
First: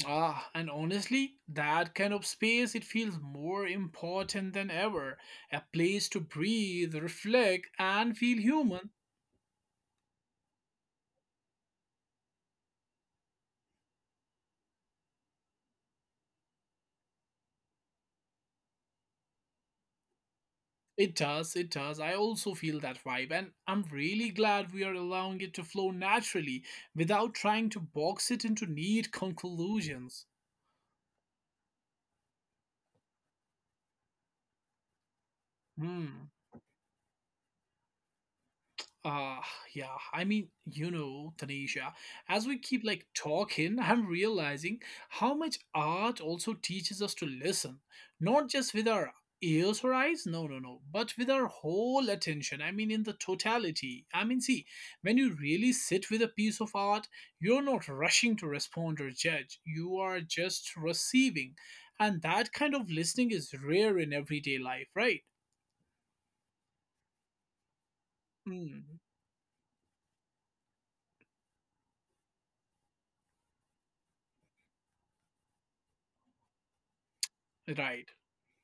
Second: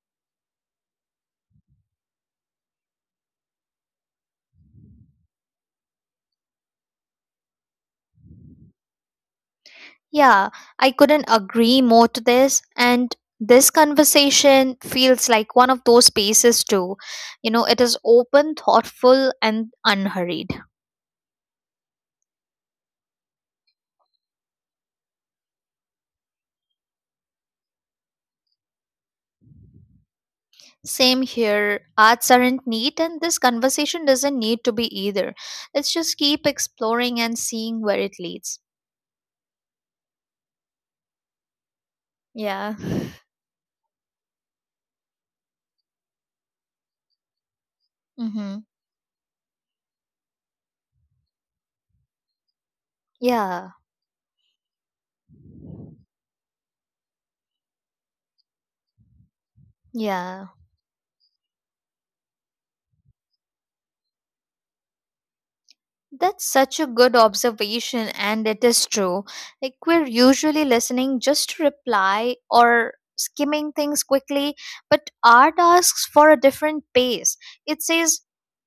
Ah, and honestly, that kind of space it feels more important than ever. A place to breathe, reflect, and feel human. Yeah, I couldn't agree more to this. And this conversation feels like one of those spaces, too. You know, it is open, thoughtful, and unhurried. It does, it does. I also feel that vibe, and I'm really glad we are allowing it to flow naturally without trying to box it into neat conclusions. Same here. Arts aren't neat, and this conversation doesn't need to be either. Let's just Hmm. keep exploring and seeing where it leads. Uh, yeah. I mean, you know, Tanisha, as we Yeah. keep like [LAUGHS] talking, I'm realizing how much art also teaches us to listen, not Mm-hmm. just with our ears or eyes, no, no, no, but with our whole attention. I mean, in the Yeah. totality. I mean, see, when you really sit with a piece of art, you're not rushing to respond or judge, you are Yeah. just receiving. And that kind of listening is rare in everyday life, right? That's such a good observation, and it Hmm. is true. Like, we're usually listening just to reply or skimming things quickly, but art asks for a different pace. It Right. says,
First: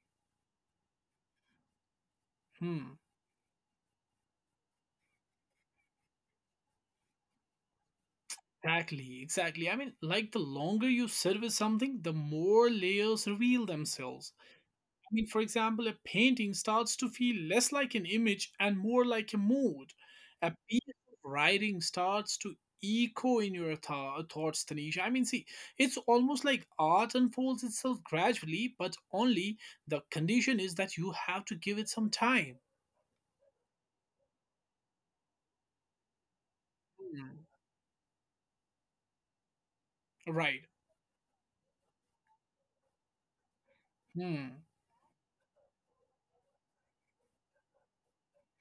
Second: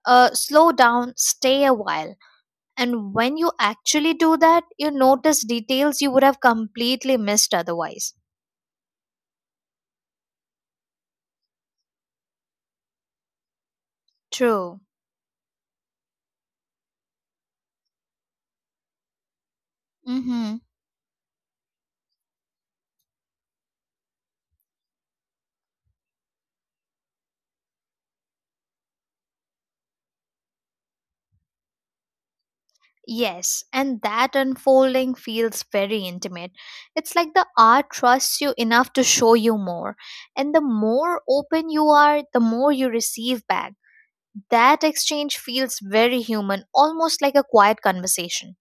slow down, stay a while. Hmm. And when you actually do that, you notice details you would have completely missed otherwise. Exactly, exactly. I mean, like the longer you sit with something, the more layers reveal themselves. True. I mean, for example, a painting starts to feel less like an image and more like a mood. Mm hmm. A piece of writing starts to echo in your thoughts, Tanisha. I mean, see, it's almost like art unfolds itself gradually, but only the condition is that you have to give it some time. Yes, and that unfolding feels very intimate. It's like Hmm, the art trusts you enough to show you more. And the right. more open you are, the more you receive back. Hmm. That exchange feels very human, almost like a quiet conversation.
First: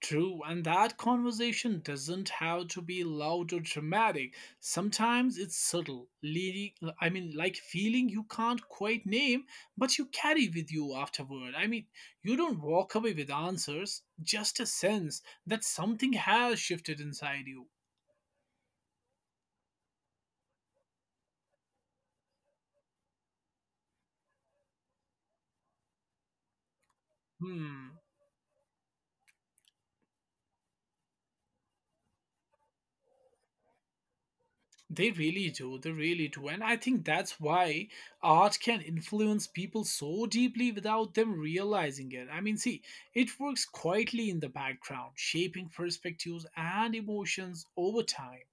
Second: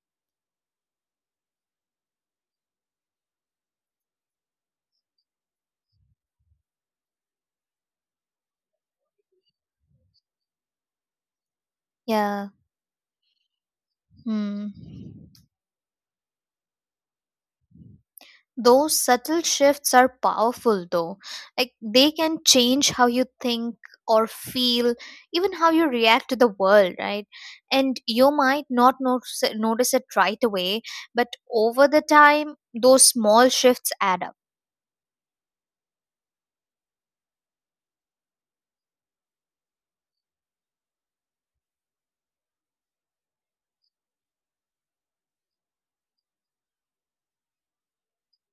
True, and that conversation doesn't have to be loud or dramatic. Sometimes it's subtle, leading, I mean, like feeling you can't quite name, but you carry with you afterward. I mean, you Yeah. don't walk away with answers, just a Hmm. sense that something has shifted inside you. Those subtle shifts are powerful though. Like, they can change how you think or feel, even how you react to the world, right? Hmm. And you might not notice it right away, but over the time, those small shifts add up. They really do, they really do. And I think that's why art can influence people so deeply without them realizing it. I mean, see, it works quietly in the background, shaping perspectives and emotions over time.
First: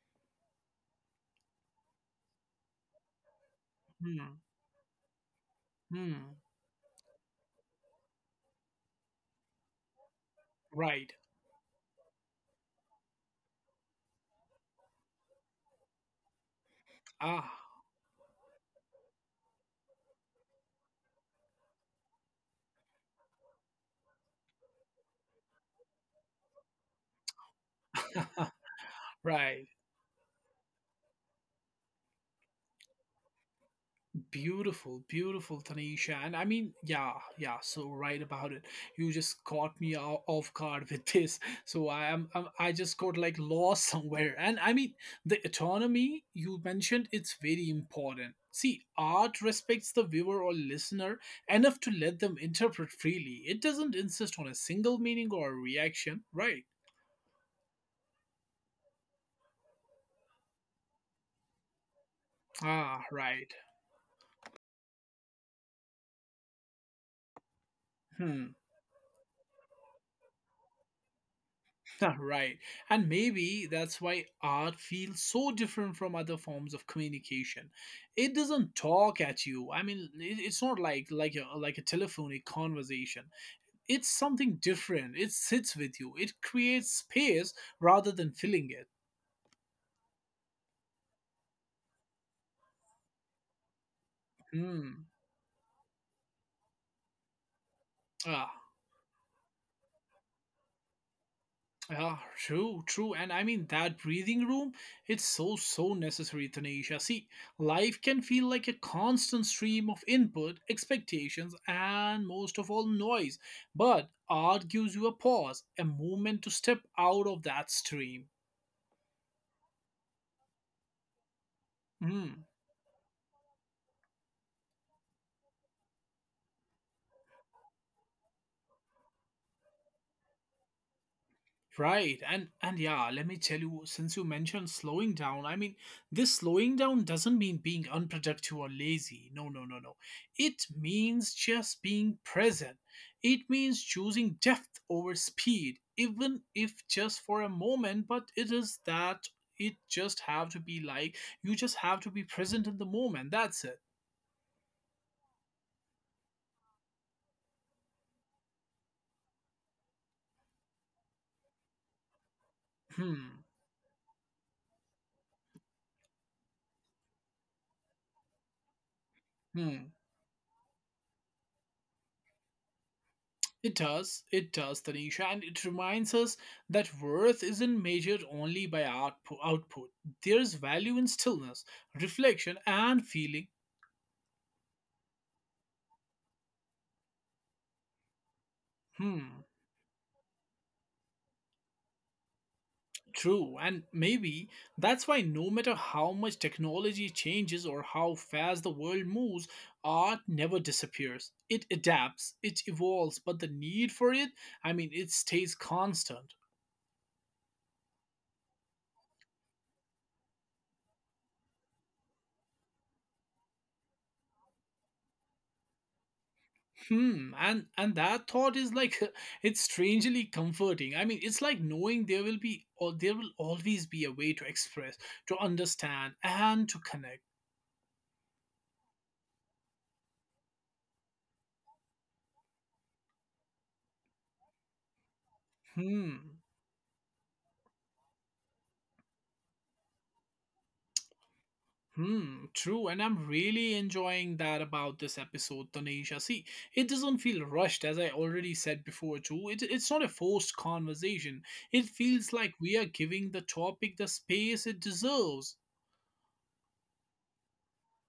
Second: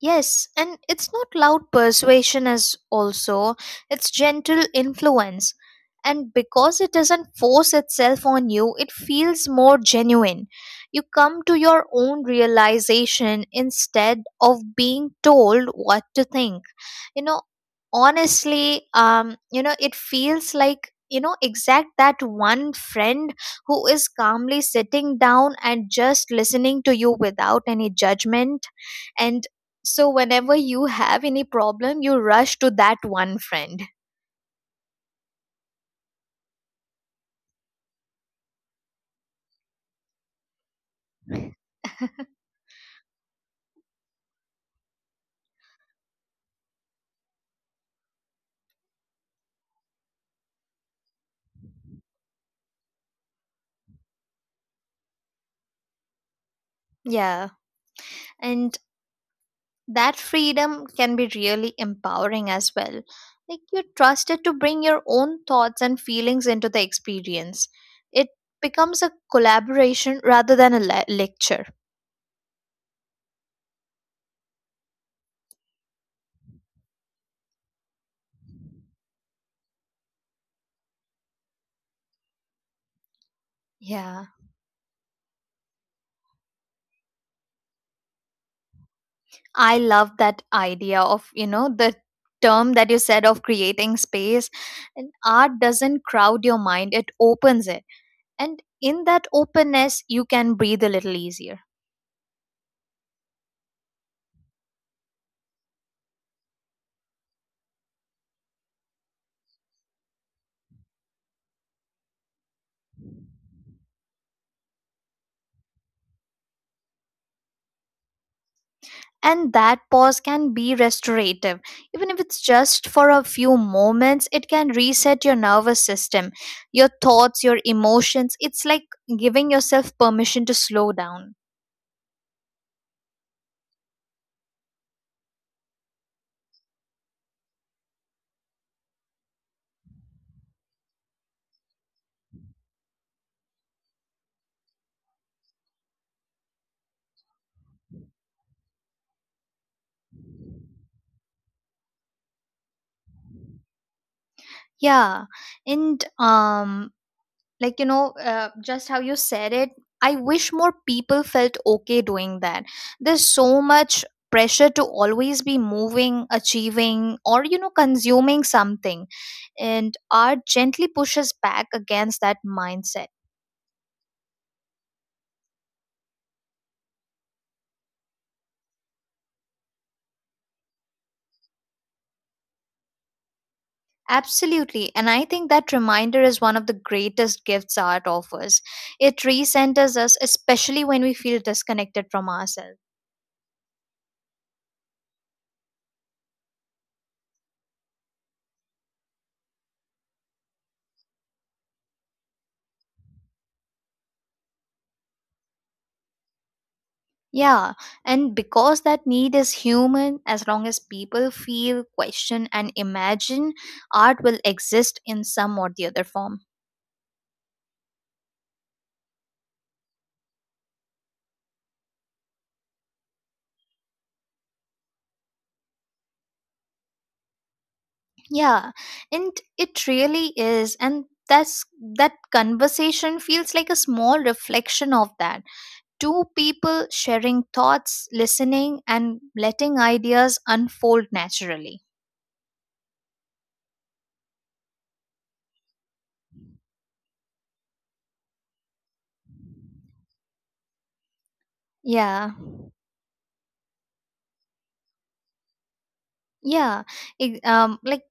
Yes, and it's not loud persuasion as also, it's Hmm. gentle influence. And Hmm. because it doesn't force itself on you, it feels more genuine. You Right. come to your own realization instead of being told what to think, you know. Ah. Honestly, you know, it feels like, you know, exact that one friend who is calmly sitting down and just listening to you without any judgment. [LAUGHS] And Right. so whenever you have any problem, you rush to that one friend. Beautiful, beautiful, Tanisha. And I mean, yeah, yeah, so right about it. You just caught me off guard [LAUGHS] with this. So I just [LAUGHS] got like lost [LAUGHS] somewhere. And I mean, the autonomy you mentioned, it's very important. See, art respects the viewer or listener enough to let them interpret freely. It doesn't insist on a single meaning or reaction, right? Yeah. And that freedom can be really empowering as well. Ah, right. Like, you're trusted to bring your own thoughts and feelings into the experience. It Hmm. becomes a collaboration rather than a lecture. [LAUGHS] Right. And maybe that's why art feels so different from other forms of communication. It doesn't talk at you. I mean, it's not like a telephonic conversation. It's Yeah. something different. It sits with you. It creates space rather than filling it. I love that idea of, you know, the term that you said of creating space. Hmm. And art doesn't crowd your mind, it opens it. Ah, And in that openness, you can breathe a little easier. yeah, true, true. And I mean, that breathing room, it's so, so necessary, Tanisha. See, life can feel like a constant stream of input, expectations, and most of all, noise. But art gives you a pause, a moment to step out of that stream. And that pause can be restorative. Even if it's Hmm. just for a few moments, it can reset your nervous system, your thoughts, your emotions. It's like giving yourself permission to slow down. Right, and yeah, let me tell you, since you mentioned slowing down, I mean, this slowing down doesn't mean being unproductive or lazy. No, no, no, no. It means just being present. It means choosing depth over speed, even if just for a moment, but it is that it just have to be like you just have to be present in the moment. That's it. Yeah. And like, you know, just how you said it, I wish more people felt okay doing that. There's Hmm. so much pressure to always be moving, achieving, or you know, consuming something. Hmm. And art gently pushes back against that mindset. It does, Tanisha, and it reminds us that worth isn't measured only by output. There's value in stillness, reflection, and feeling. Absolutely, and I think that reminder is one of the greatest gifts art offers. It Hmm, recenters us, especially when we feel disconnected from ourselves. true, and maybe that's why no matter how much technology changes or how fast the world moves, art never disappears. It adapts, it evolves, but the need for it, I mean, it stays constant. Yeah, and because that need is human, as long as people feel, question, and imagine, art will exist in some or the other form. Hmm, and that thought is like [LAUGHS] it's strangely comforting. I mean, it's like knowing there will be or there will always be a way to express, to understand, and to connect. Yeah, and it really is, and that conversation feels like a small reflection of that. Hmm. Two people sharing thoughts, listening, and letting ideas unfold naturally. Hmm, true, and I'm really enjoying that about this episode, Tanisha. See, it doesn't feel rushed, as I already said before, too. It's not a forced conversation. It Yeah, feels like we are giving the topic the space it deserves. yeah, like,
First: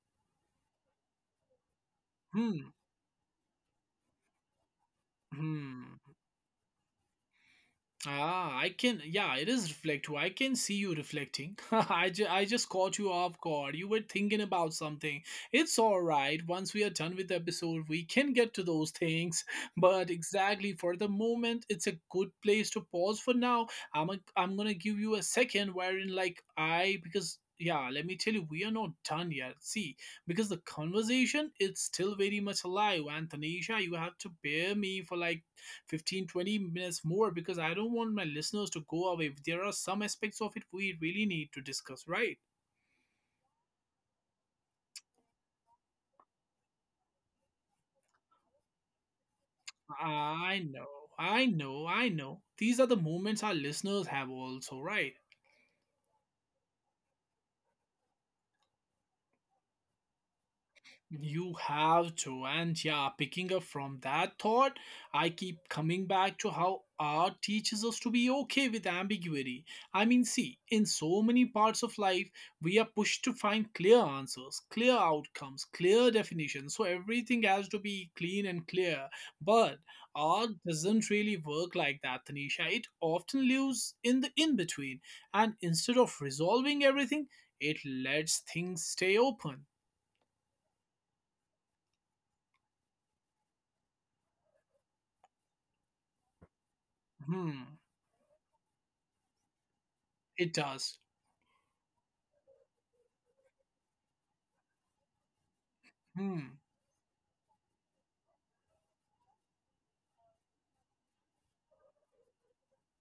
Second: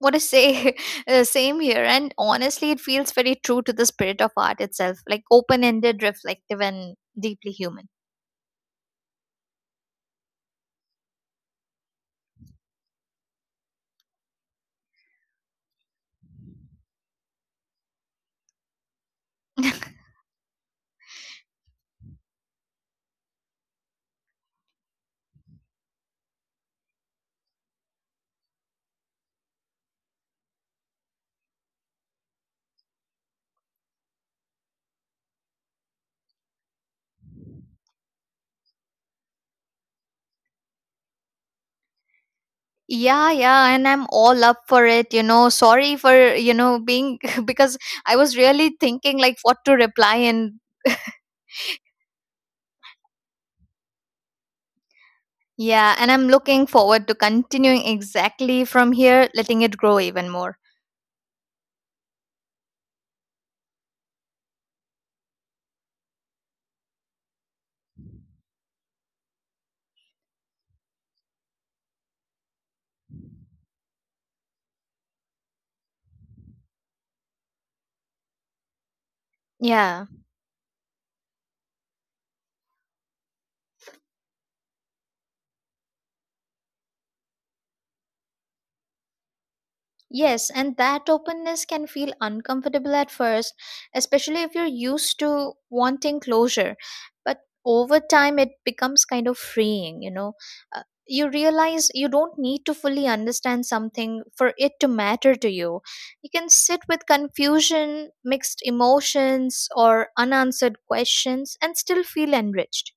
what to say, [LAUGHS] same here. And Hmm, honestly, it feels very true to the spirit of art itself, like hmm. open-ended, reflective, and deeply human. Ah, I can. Yeah, it is reflective. I can see you reflecting. [LAUGHS] I just caught you off guard. You were thinking about something. It's all right. Once we are done with the episode, we can get to those things. [LAUGHS] But exactly for the moment, it's a good place to pause for now. I'm gonna give you a second wherein like I because yeah, let me tell you, we are not done yet. See, because the conversation it's still very much alive. And Tanisha, you have to bear me for like fifteen 20 minutes more because I don't want my listeners to go away. There are some aspects of it we really need to discuss, right? Yeah. Yeah, and I'm all up for it, you know. Sorry for, you know, being [LAUGHS] because I was really thinking like what to reply. And I know, I know, I know. These are the moments our listeners have, also, right? yeah, and I'm looking forward to continuing exactly from here, letting it grow even more. You have to, and yeah, picking up from that thought, I keep coming back to how art teaches us to be okay with ambiguity. I mean, see, in so many parts of life, we are pushed to find clear answers, clear outcomes, clear definitions, so everything has to be clean and clear. But Yeah. art doesn't really work like that, Tanisha. It often lives in the in between, and instead of resolving everything, it lets things stay open. Yes, and that openness can feel uncomfortable at first, especially if you're used to wanting closure. But Hmm. over time, it becomes kind of freeing, you know. It Uh, does. you realize you don't need to fully understand something for it to matter to you. You can Hmm. sit with confusion, mixed emotions, or unanswered questions and still feel enriched.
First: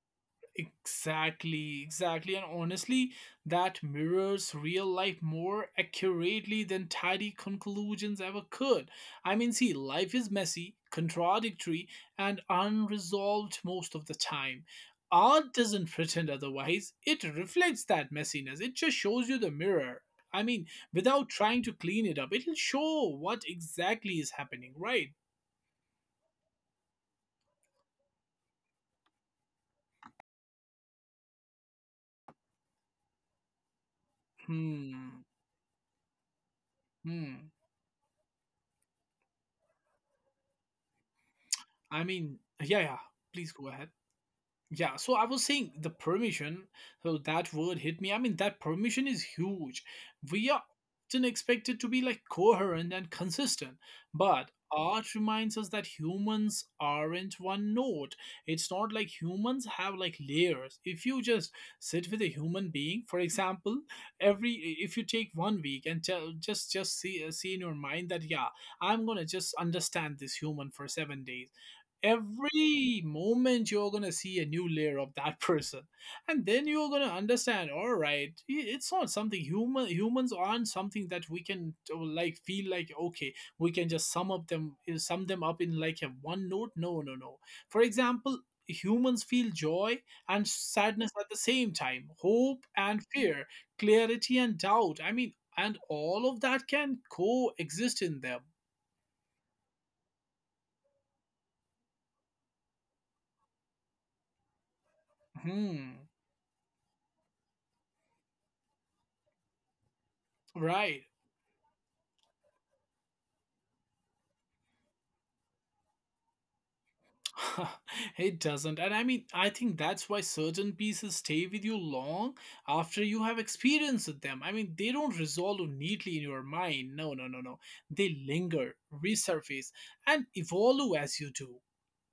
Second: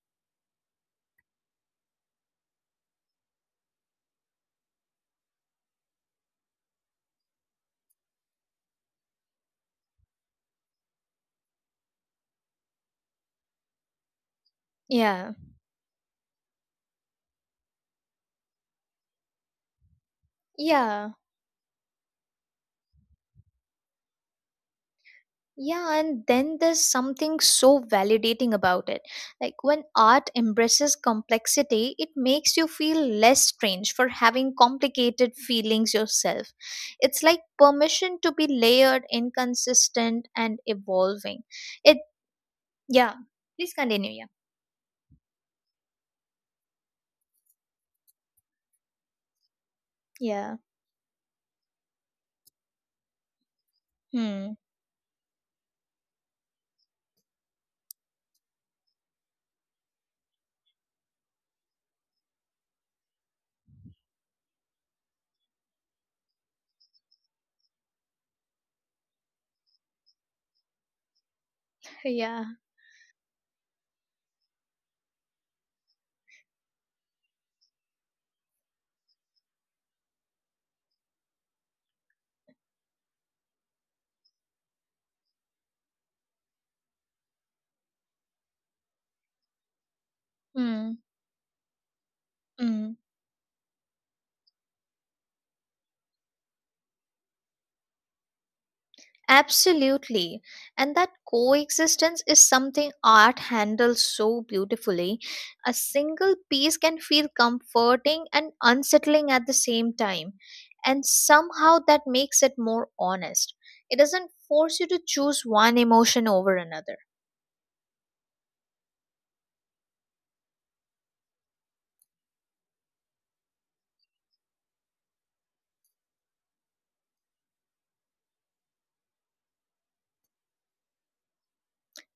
Exactly, exactly. And honestly, that mirrors real life more accurately than tidy conclusions ever could. I mean, see, life is messy, contradictory, and unresolved most of the time. Yeah. Art doesn't pretend otherwise, it reflects that messiness. It just shows you the mirror. I mean, Yeah. without trying to clean it up, it'll show what exactly is happening, right? Yeah, and then there's something so validating about it. Like, when art embraces complexity, it makes you feel less strange for having Hmm. complicated feelings yourself. It's like Hmm. permission to be layered, inconsistent, and evolving. It, I mean, yeah, yeah. yeah, Please go please ahead. continue. Yeah. Yeah, so I was saying the permission, so that word hit me. I mean, that permission is huge. We Yeah. are often expected to be like coherent and consistent, but Hmm. art reminds us that humans aren't one note. It's not like humans have like layers. If you just sit with a human being, for example, every if you take one week and tell just see in your mind that yeah, I'm gonna just understand this human for 7 days. Yeah. Every moment you're going to see a new layer of that [LAUGHS] person, and then you're going to understand, all right, it's not something human. Humans aren't something that we can like feel like okay, we can just sum them up in like a one note. No, no, no. For example, humans feel joy and Hmm. sadness at the same time, hope Hmm. and fear, clarity and doubt. I mean, and all of that can coexist in them. Absolutely. And that coexistence is something art handles so beautifully. A Hmm, single piece can feel comforting and unsettling at the same time. right. And somehow that makes it more honest. It doesn't force you to choose one emotion over another. [LAUGHS] It doesn't. And I mean, I think that's why certain pieces stay with you long after you have experienced with them. I mean, they don't resolve neatly in your mind. No, no, no, no. They linger, resurface, and evolve as you do.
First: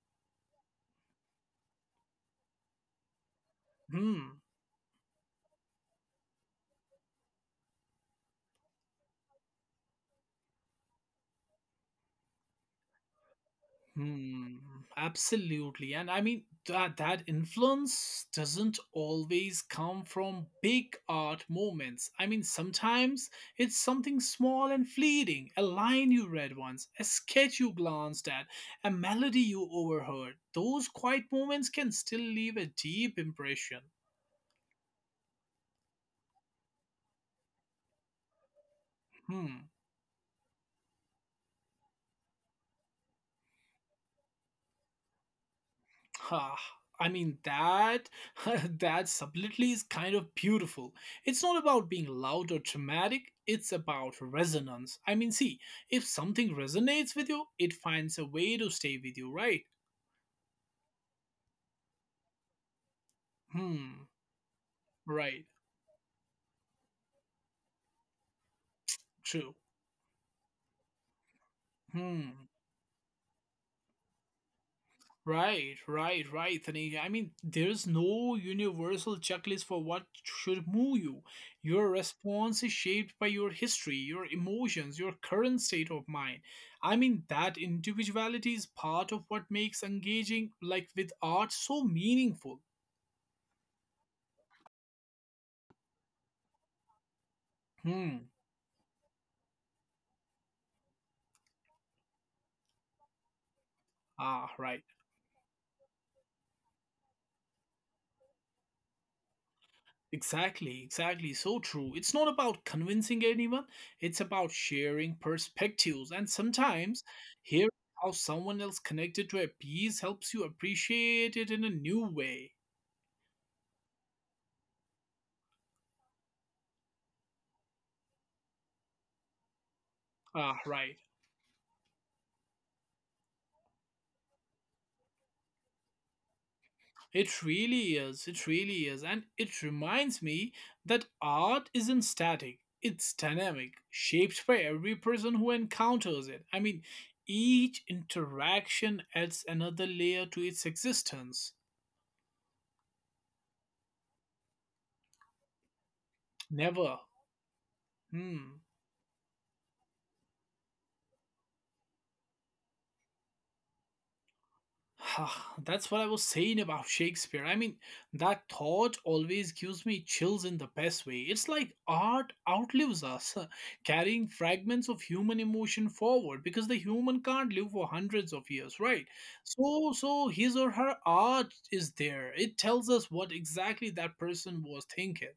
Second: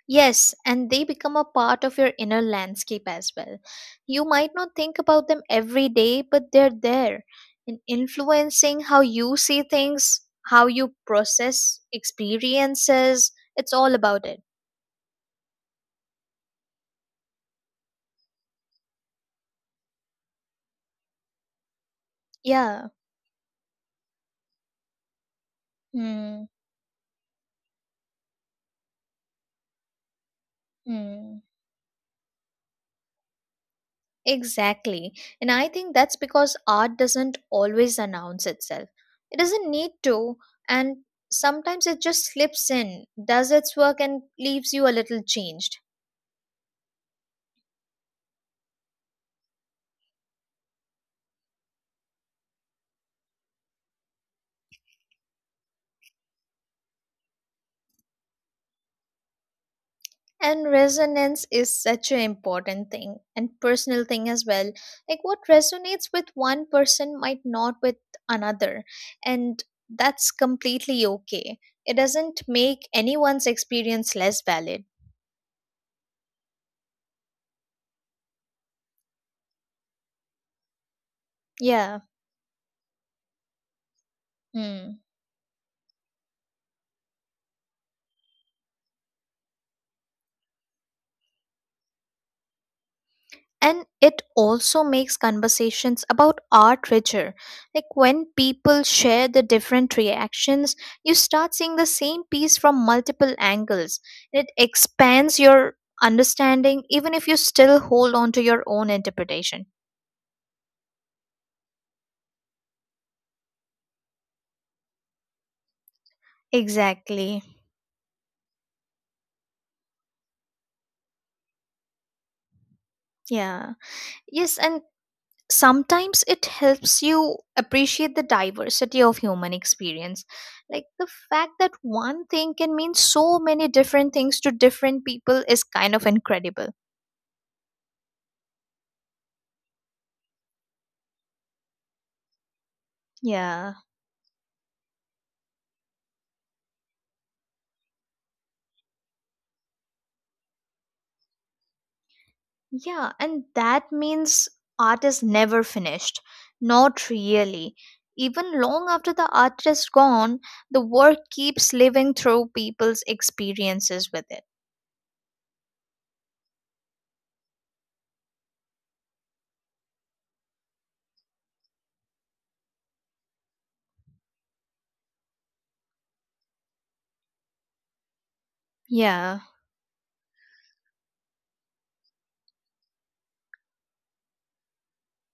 Yes, and they become a part of your inner landscape as well. You Hmm. might not think about them every day, but they're there and influencing how you see things, how you process experiences. It's all about it. Hmm, absolutely. And I mean that influence doesn't always come from big art moments. I mean Yeah. sometimes it's something small and fleeting, a line you Hmm. read once, a sketch you glanced at, a melody you overheard. Those quiet Hmm. moments can still leave a deep impression. Exactly. And I think that's because art doesn't always announce itself. It Hmm. doesn't need to, and sometimes it just slips in, does its work, and leaves you a little changed. Ha! I mean that [LAUGHS] that subtlety is kind of beautiful. It's not about being loud or dramatic, it's about resonance. I mean, see, if something resonates with you, it finds a way to stay with you, right? And resonance is such an important thing and Hmm, personal thing as well. Like right. what resonates with one person might not with another, True. and that's completely okay. It doesn't Hmm. make anyone's experience less valid. Right, right, right, Tanika. I mean, there's no universal checklist for what should move you. Your Yeah. response is shaped by your history, your emotions, Hmm. your current state of mind. I mean, that individuality is part of what makes engaging like with art so meaningful. And it also makes conversations about art richer, like Hmm. when people share the different reactions, you start seeing the same piece from multiple angles. It Ah, right. expands your understanding even if you still hold on to your own interpretation. Exactly, exactly. So true. It's not about convincing anyone, it's about sharing perspectives. And sometimes Exactly. hearing how someone else connected to a piece helps you appreciate it in a new way. Yeah. Yes, and sometimes it helps you appreciate the diversity of human experience, Ah, like right. the fact that one thing can mean so many different things to different people is kind of incredible. It really is. It really is. And it reminds me that art isn't static, it's Yeah. dynamic, shaped by every person who encounters it. I mean, each interaction adds another layer to its existence. Yeah, and that means art is never finished, Never. not really. Hmm. Even long after the art is gone, the work keeps living through people's experiences with it. [SIGHS] Ah, that's what I was saying about Shakespeare. I mean, that thought always gives me chills in the best way. It's like art outlives us, [LAUGHS] carrying fragments of human emotion forward because the human can't live for hundreds of years, right? Yeah. So, so his or her art is there. It tells us what exactly that person was thinking.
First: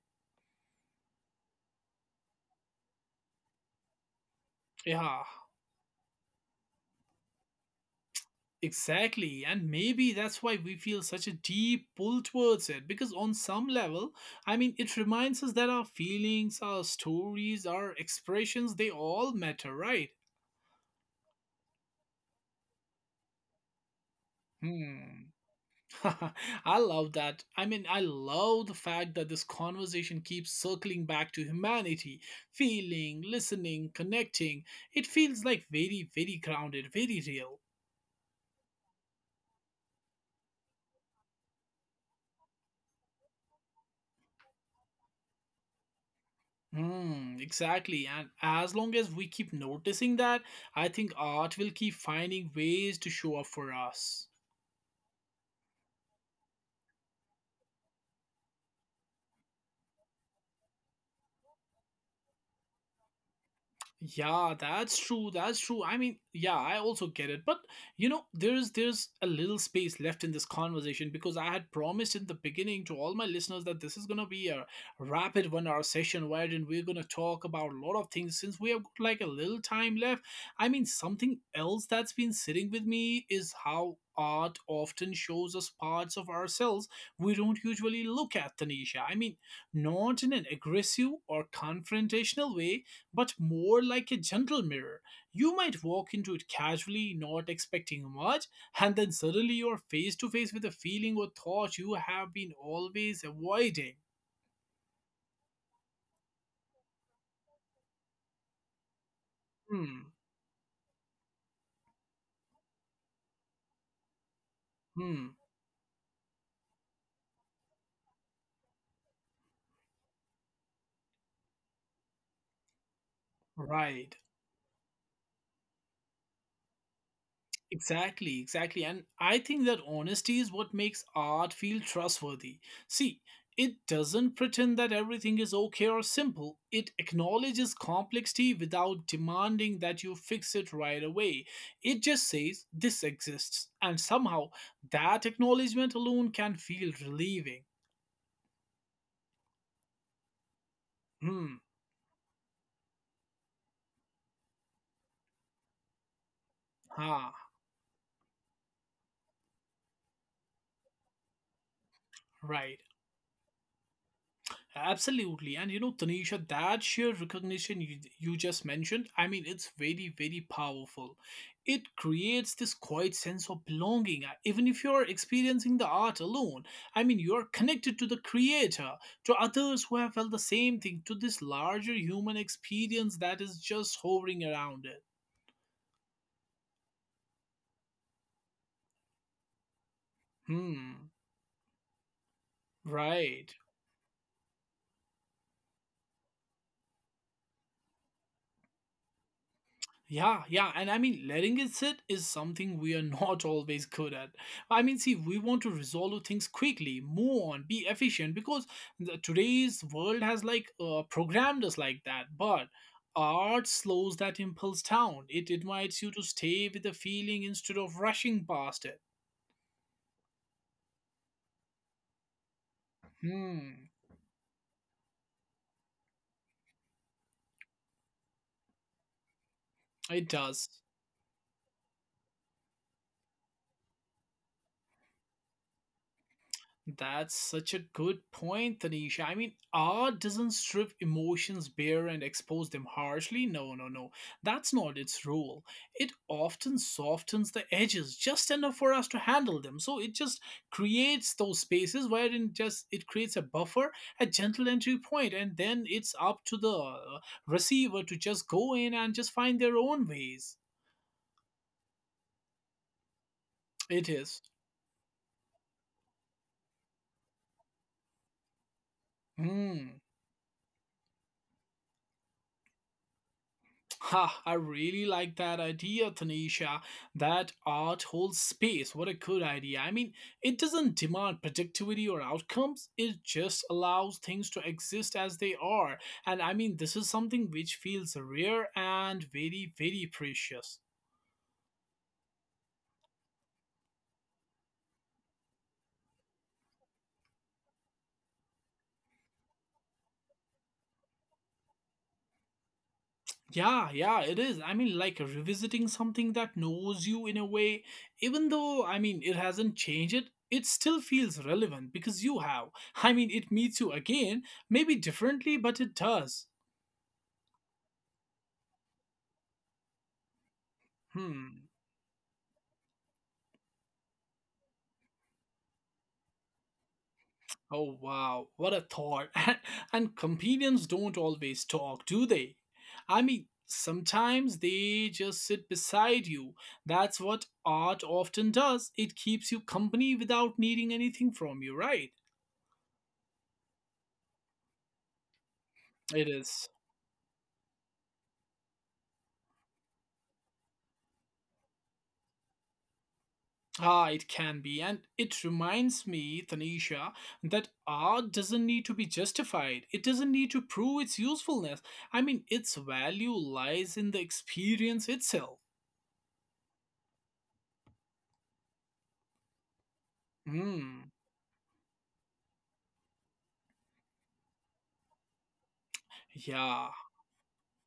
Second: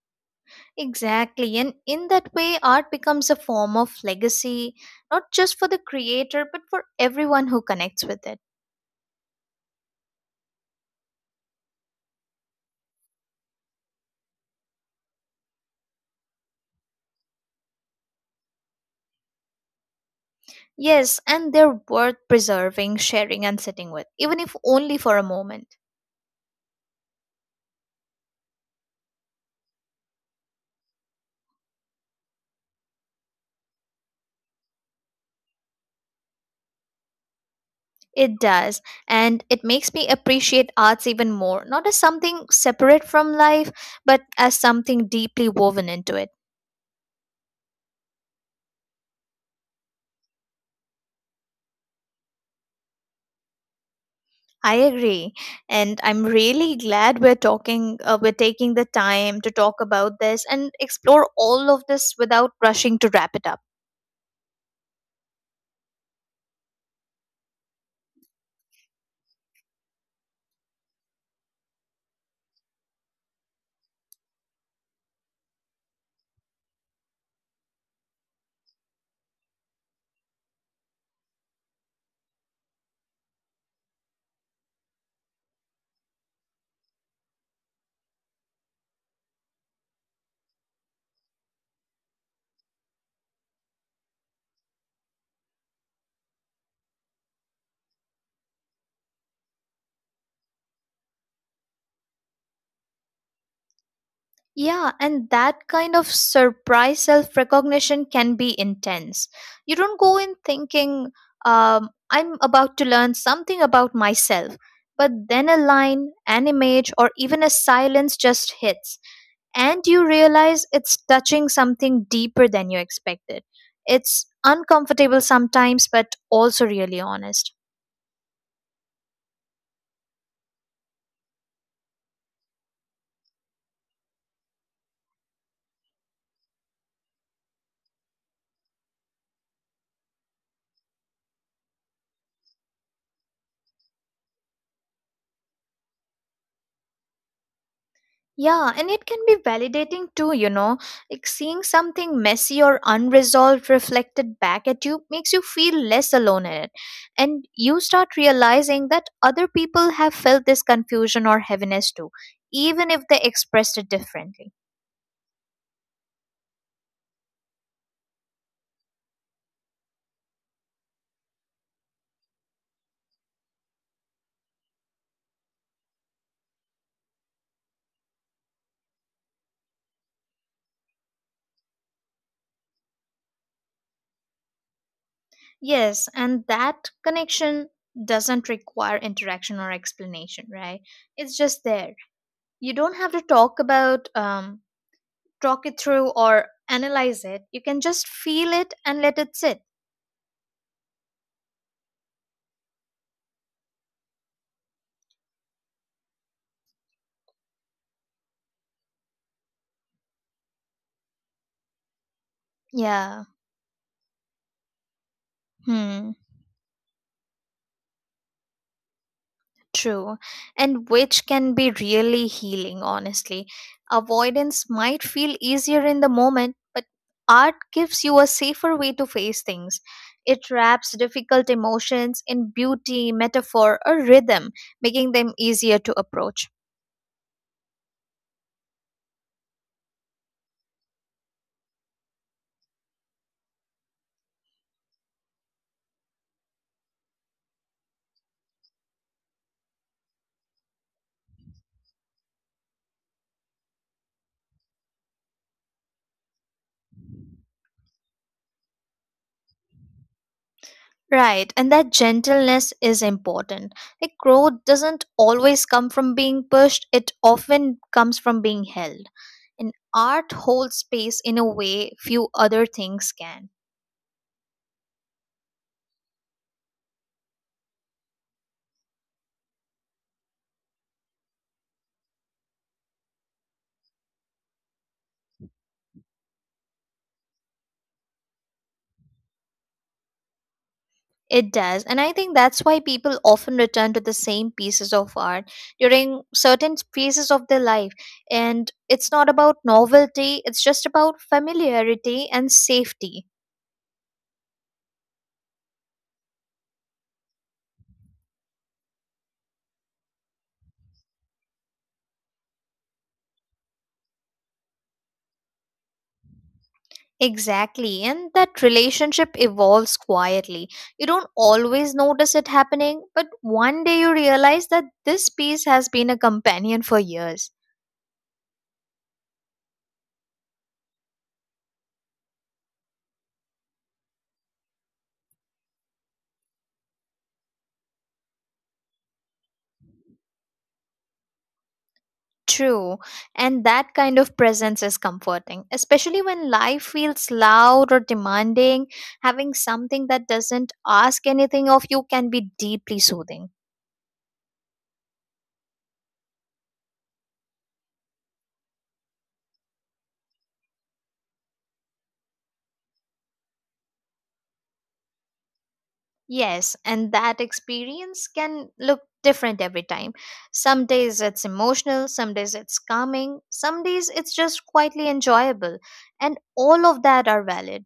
Exactly. And in that way, art becomes a form of legacy, Yeah. not just for the creator, but for everyone who connects with it. Exactly, and maybe that's why we feel such a deep pull towards it because, on some level, I mean, it reminds us that our feelings, our stories, our expressions they all matter, right? Yes, and they're worth preserving, sharing, and sitting with, even if only for a Hmm. moment. [LAUGHS] I love that. I mean, I love the fact that this conversation keeps circling back to humanity, feeling, listening, connecting. It feels like very, very grounded, very real. It does. And it makes me appreciate arts even more, not as something separate from life, but as something deeply woven into it. Hmm, exactly. And as long as we keep noticing that, I think art will keep finding ways to show up for us. I agree. And I'm really glad we're talking, we're taking the time to talk about this and explore all of this without rushing to wrap it up. Yeah, that's true. That's true. I mean, yeah, I also get it. But there's a little space left in this conversation because I had promised in the beginning to all my listeners that this is gonna be a rapid 1 hour session wherein we're gonna talk about a lot of things since we have got like a little time left. I mean, something else that's been sitting with me is how art often shows us parts of ourselves we don't usually look at, Tanisha. I mean, not in an aggressive or confrontational way but more like a gentle mirror. You might walk into it casually, not expecting much, and then suddenly you're face to face with a feeling or thought you have been always avoiding. Yeah, and that kind of surprise self recognition can be intense. You don't Hmm, go in thinking, I'm about to learn something about myself. But hmm, then a line, an image, or even a silence just hits, and you realize it's touching something deeper than you expected. right. It's uncomfortable sometimes, but also really honest. Exactly, exactly. And I think that honesty is what makes art feel trustworthy. See, it doesn't pretend that everything is okay or simple. It acknowledges complexity without demanding that you fix it right away. It just says this exists. And somehow that acknowledgement alone can feel relieving. Yeah, and it can be validating too. Like Hmm, seeing something messy or unresolved reflected back at you makes you feel less alone in it. ah, And you start realizing that other people have felt this confusion or heaviness too, right. even if they expressed it differently. Absolutely. And you know, Tanisha, that sheer recognition you just mentioned, I mean, it's very, very powerful. It creates this quiet sense of belonging. Even if you're experiencing the art alone, I mean, you're connected to the creator, to others who have felt the same thing, to this larger human experience that is just hovering around it. Yes, and that connection doesn't require interaction or explanation, right? Hmm, It's just there. You don't have to right. Talk it through or analyze it. You can just feel it and let it sit. Yeah, yeah, and I mean, letting it sit is something we are not [LAUGHS] always good at. I mean, see, we want to resolve things quickly, move on, be efficient, because today's world has like programmed us like that. But Yeah. art slows that impulse down. It invites Hmm. you to stay with the feeling instead of rushing past it. True, and which can be really healing, honestly. Hmm, Avoidance might feel easier in the moment, but art gives you a safer way to face things. it It does. wraps difficult emotions in beauty, metaphor, or rhythm, making them easier to approach. That's such a good point, Tanisha. I mean, art doesn't strip emotions bare and expose them harshly. No, no, no. That's not its role. It often softens the edges just enough for us to handle them. So it just creates those spaces wherein just it creates a buffer, a gentle entry point, and then it's up to the receiver to just go in and just find their own ways. Right, and that gentleness is important. It Like is. growth doesn't always come from being pushed, it often comes from being held. And Hmm. art holds space in a way few other things can. Ha, I really like that idea, Tanisha. That art holds space. What a good idea. I mean, it doesn't demand productivity or outcomes, it just allows things to exist as they are. And I mean, this is something which feels rare and very, very precious. It does. And I think that's why people often return to the same pieces of art during certain phases of their life. And it's not about novelty, it's just about familiarity and safety. Yeah, yeah, it is. I mean, like revisiting something that knows you in a way, even though, I mean, it hasn't changed it, it still feels relevant because you have. [LAUGHS] I mean, it meets you again, maybe differently, but it does. Exactly. And that relationship evolves quietly. You don't Hmm. always notice it happening, but one day you realize that this piece has been a companion for years. Oh, wow. What a thought. [LAUGHS] And companions don't always talk, do they? I mean, sometimes they just sit beside you. That's what art often does. It keeps you company without needing anything from you, right? True, and that kind of presence is comforting, especially It when is. life feels loud or demanding. Having something that doesn't ask anything of you can be deeply soothing. Ah, it can be, and it reminds me, Tanisha, that art doesn't need to be justified. It doesn't need to prove its usefulness. I mean, its value lies in the experience itself. Yes, and that experience can look different every time. Some Hmm. days it's emotional, some days it's calming, some days it's just quietly enjoyable, and all Yeah. of that are valid.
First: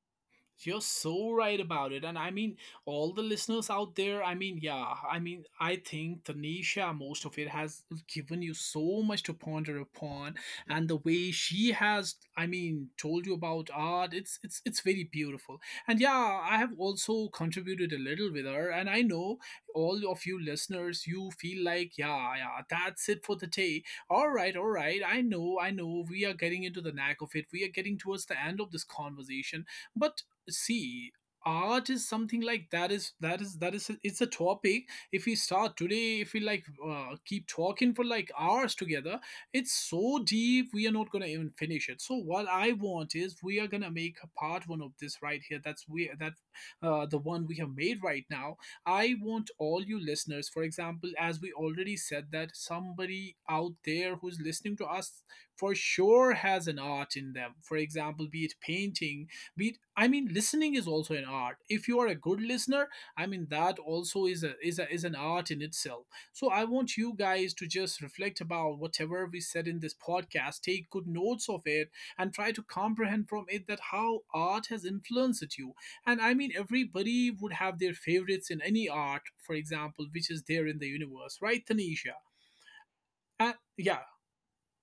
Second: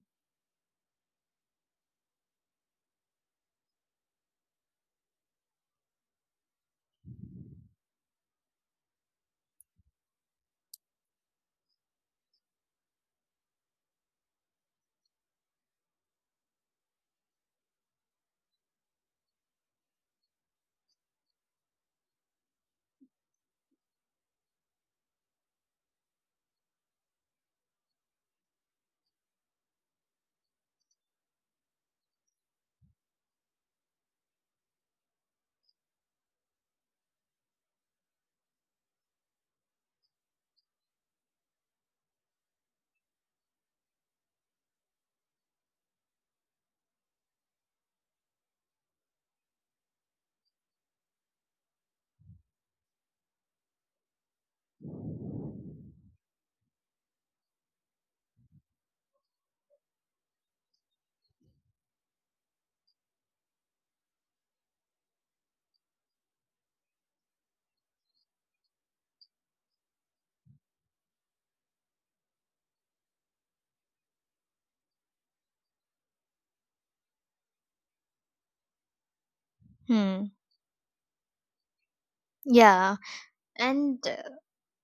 You're so right about it. And I mean, all the listeners out there, I mean, yeah, I mean, I think Tanisha, most of it has given you so much to ponder upon. And the way she has, I mean, told you about art, it's very beautiful. And yeah, I have also contributed a little with her. And I know all of you listeners, you feel like, yeah, yeah, that's it for the day. All right, all right. I know, we are getting into the knack of it. We are getting towards the end of this conversation. But see, art is something like that is that is that is it's a topic. If we start today, if we like keep talking for like hours together, it's so deep we are not going to even finish it. So what I want is we are going to make a part one of this right here. That's we that uh, the one we have made right now. I want all you listeners, for example, as we already said, that somebody out there who's listening to us for sure has an art in them. For example, be it painting, we I mean listening is also an art if you are a good listener. I mean that also is a is a is an art in itself. So I want you guys to just reflect about whatever we said in this podcast, take good notes of it, and try to comprehend from it that how art has influenced you. And I mean everybody would have their favorites in any art, for example, Hmm. which is there in the universe, right, Tanisha? Yeah, And and yeah.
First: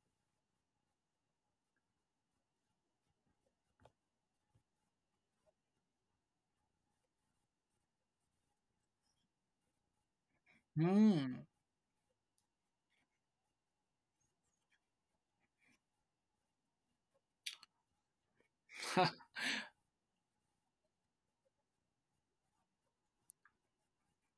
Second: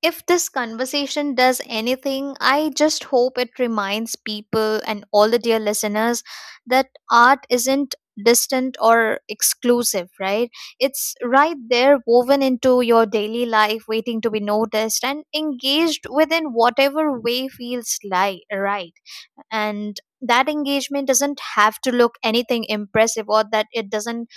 if this conversation does anything, I just hope it reminds people and all the dear listeners that art isn't distant or exclusive, right? It's Hmm. right there, woven into your daily life, waiting to be noticed and engaged within whatever way feels like, right, and that engagement doesn't have to look anything impressive, or that it doesn't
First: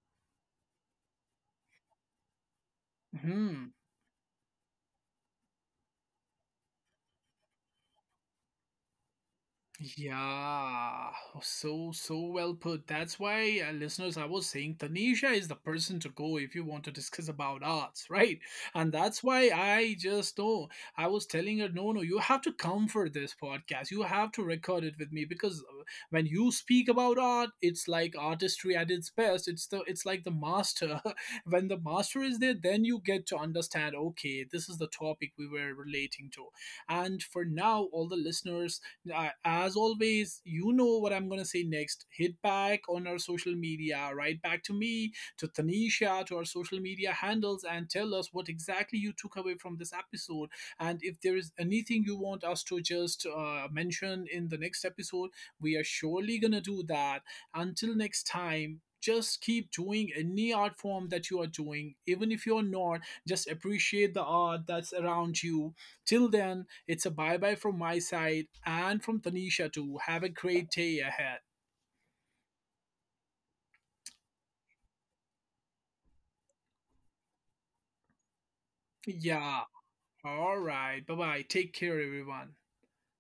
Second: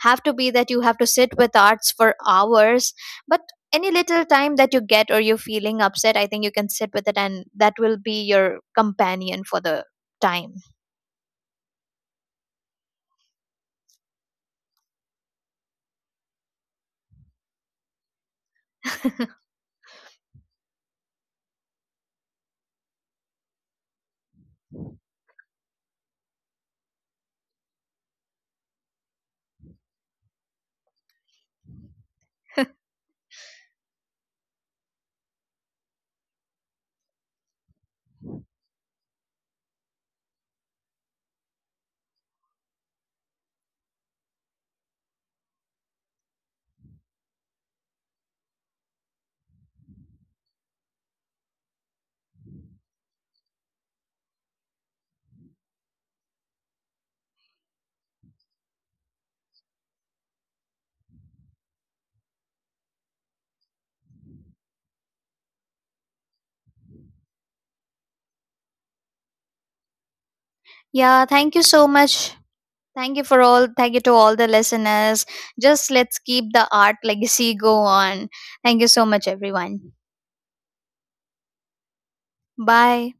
have to be that you have to sit with arts for hours, [LAUGHS] but Hmm. any little time that you get or you're feeling upset, I think you can sit with it, and that will be your companion for the time. Yeah, so well put. That's why, listeners, I was saying Tanisha is the person to go if you want to discuss about arts, [LAUGHS] right? And that's [LAUGHS] why I just know I was telling her, no, no, you have to come for this podcast. You have to record it with me because when you speak about art, it's like artistry at its best. It's like the master. [LAUGHS] When the master is there, then you get to understand. Okay, this is the topic we were relating to. And for now, all the listeners as always, you know what I'm going to say next. Hit back on our social media, right back to me, to Tanisha, to our social media handles, and tell us what exactly you took away from this episode. And if there is anything you want us to just mention in the next episode, we are surely going to do that. Until next time, just keep doing any art form that you are doing, even if you're not, just appreciate the art that's around you. Till then, it's a bye bye from my side and from Tanisha too. Have a great day Yeah, ahead. thank you so much. Thank you for all, thank you to all the listeners. Just let's keep the art legacy go on. Thank you so much, Yeah, everyone. all right. Bye bye. Take care, everyone. Bye.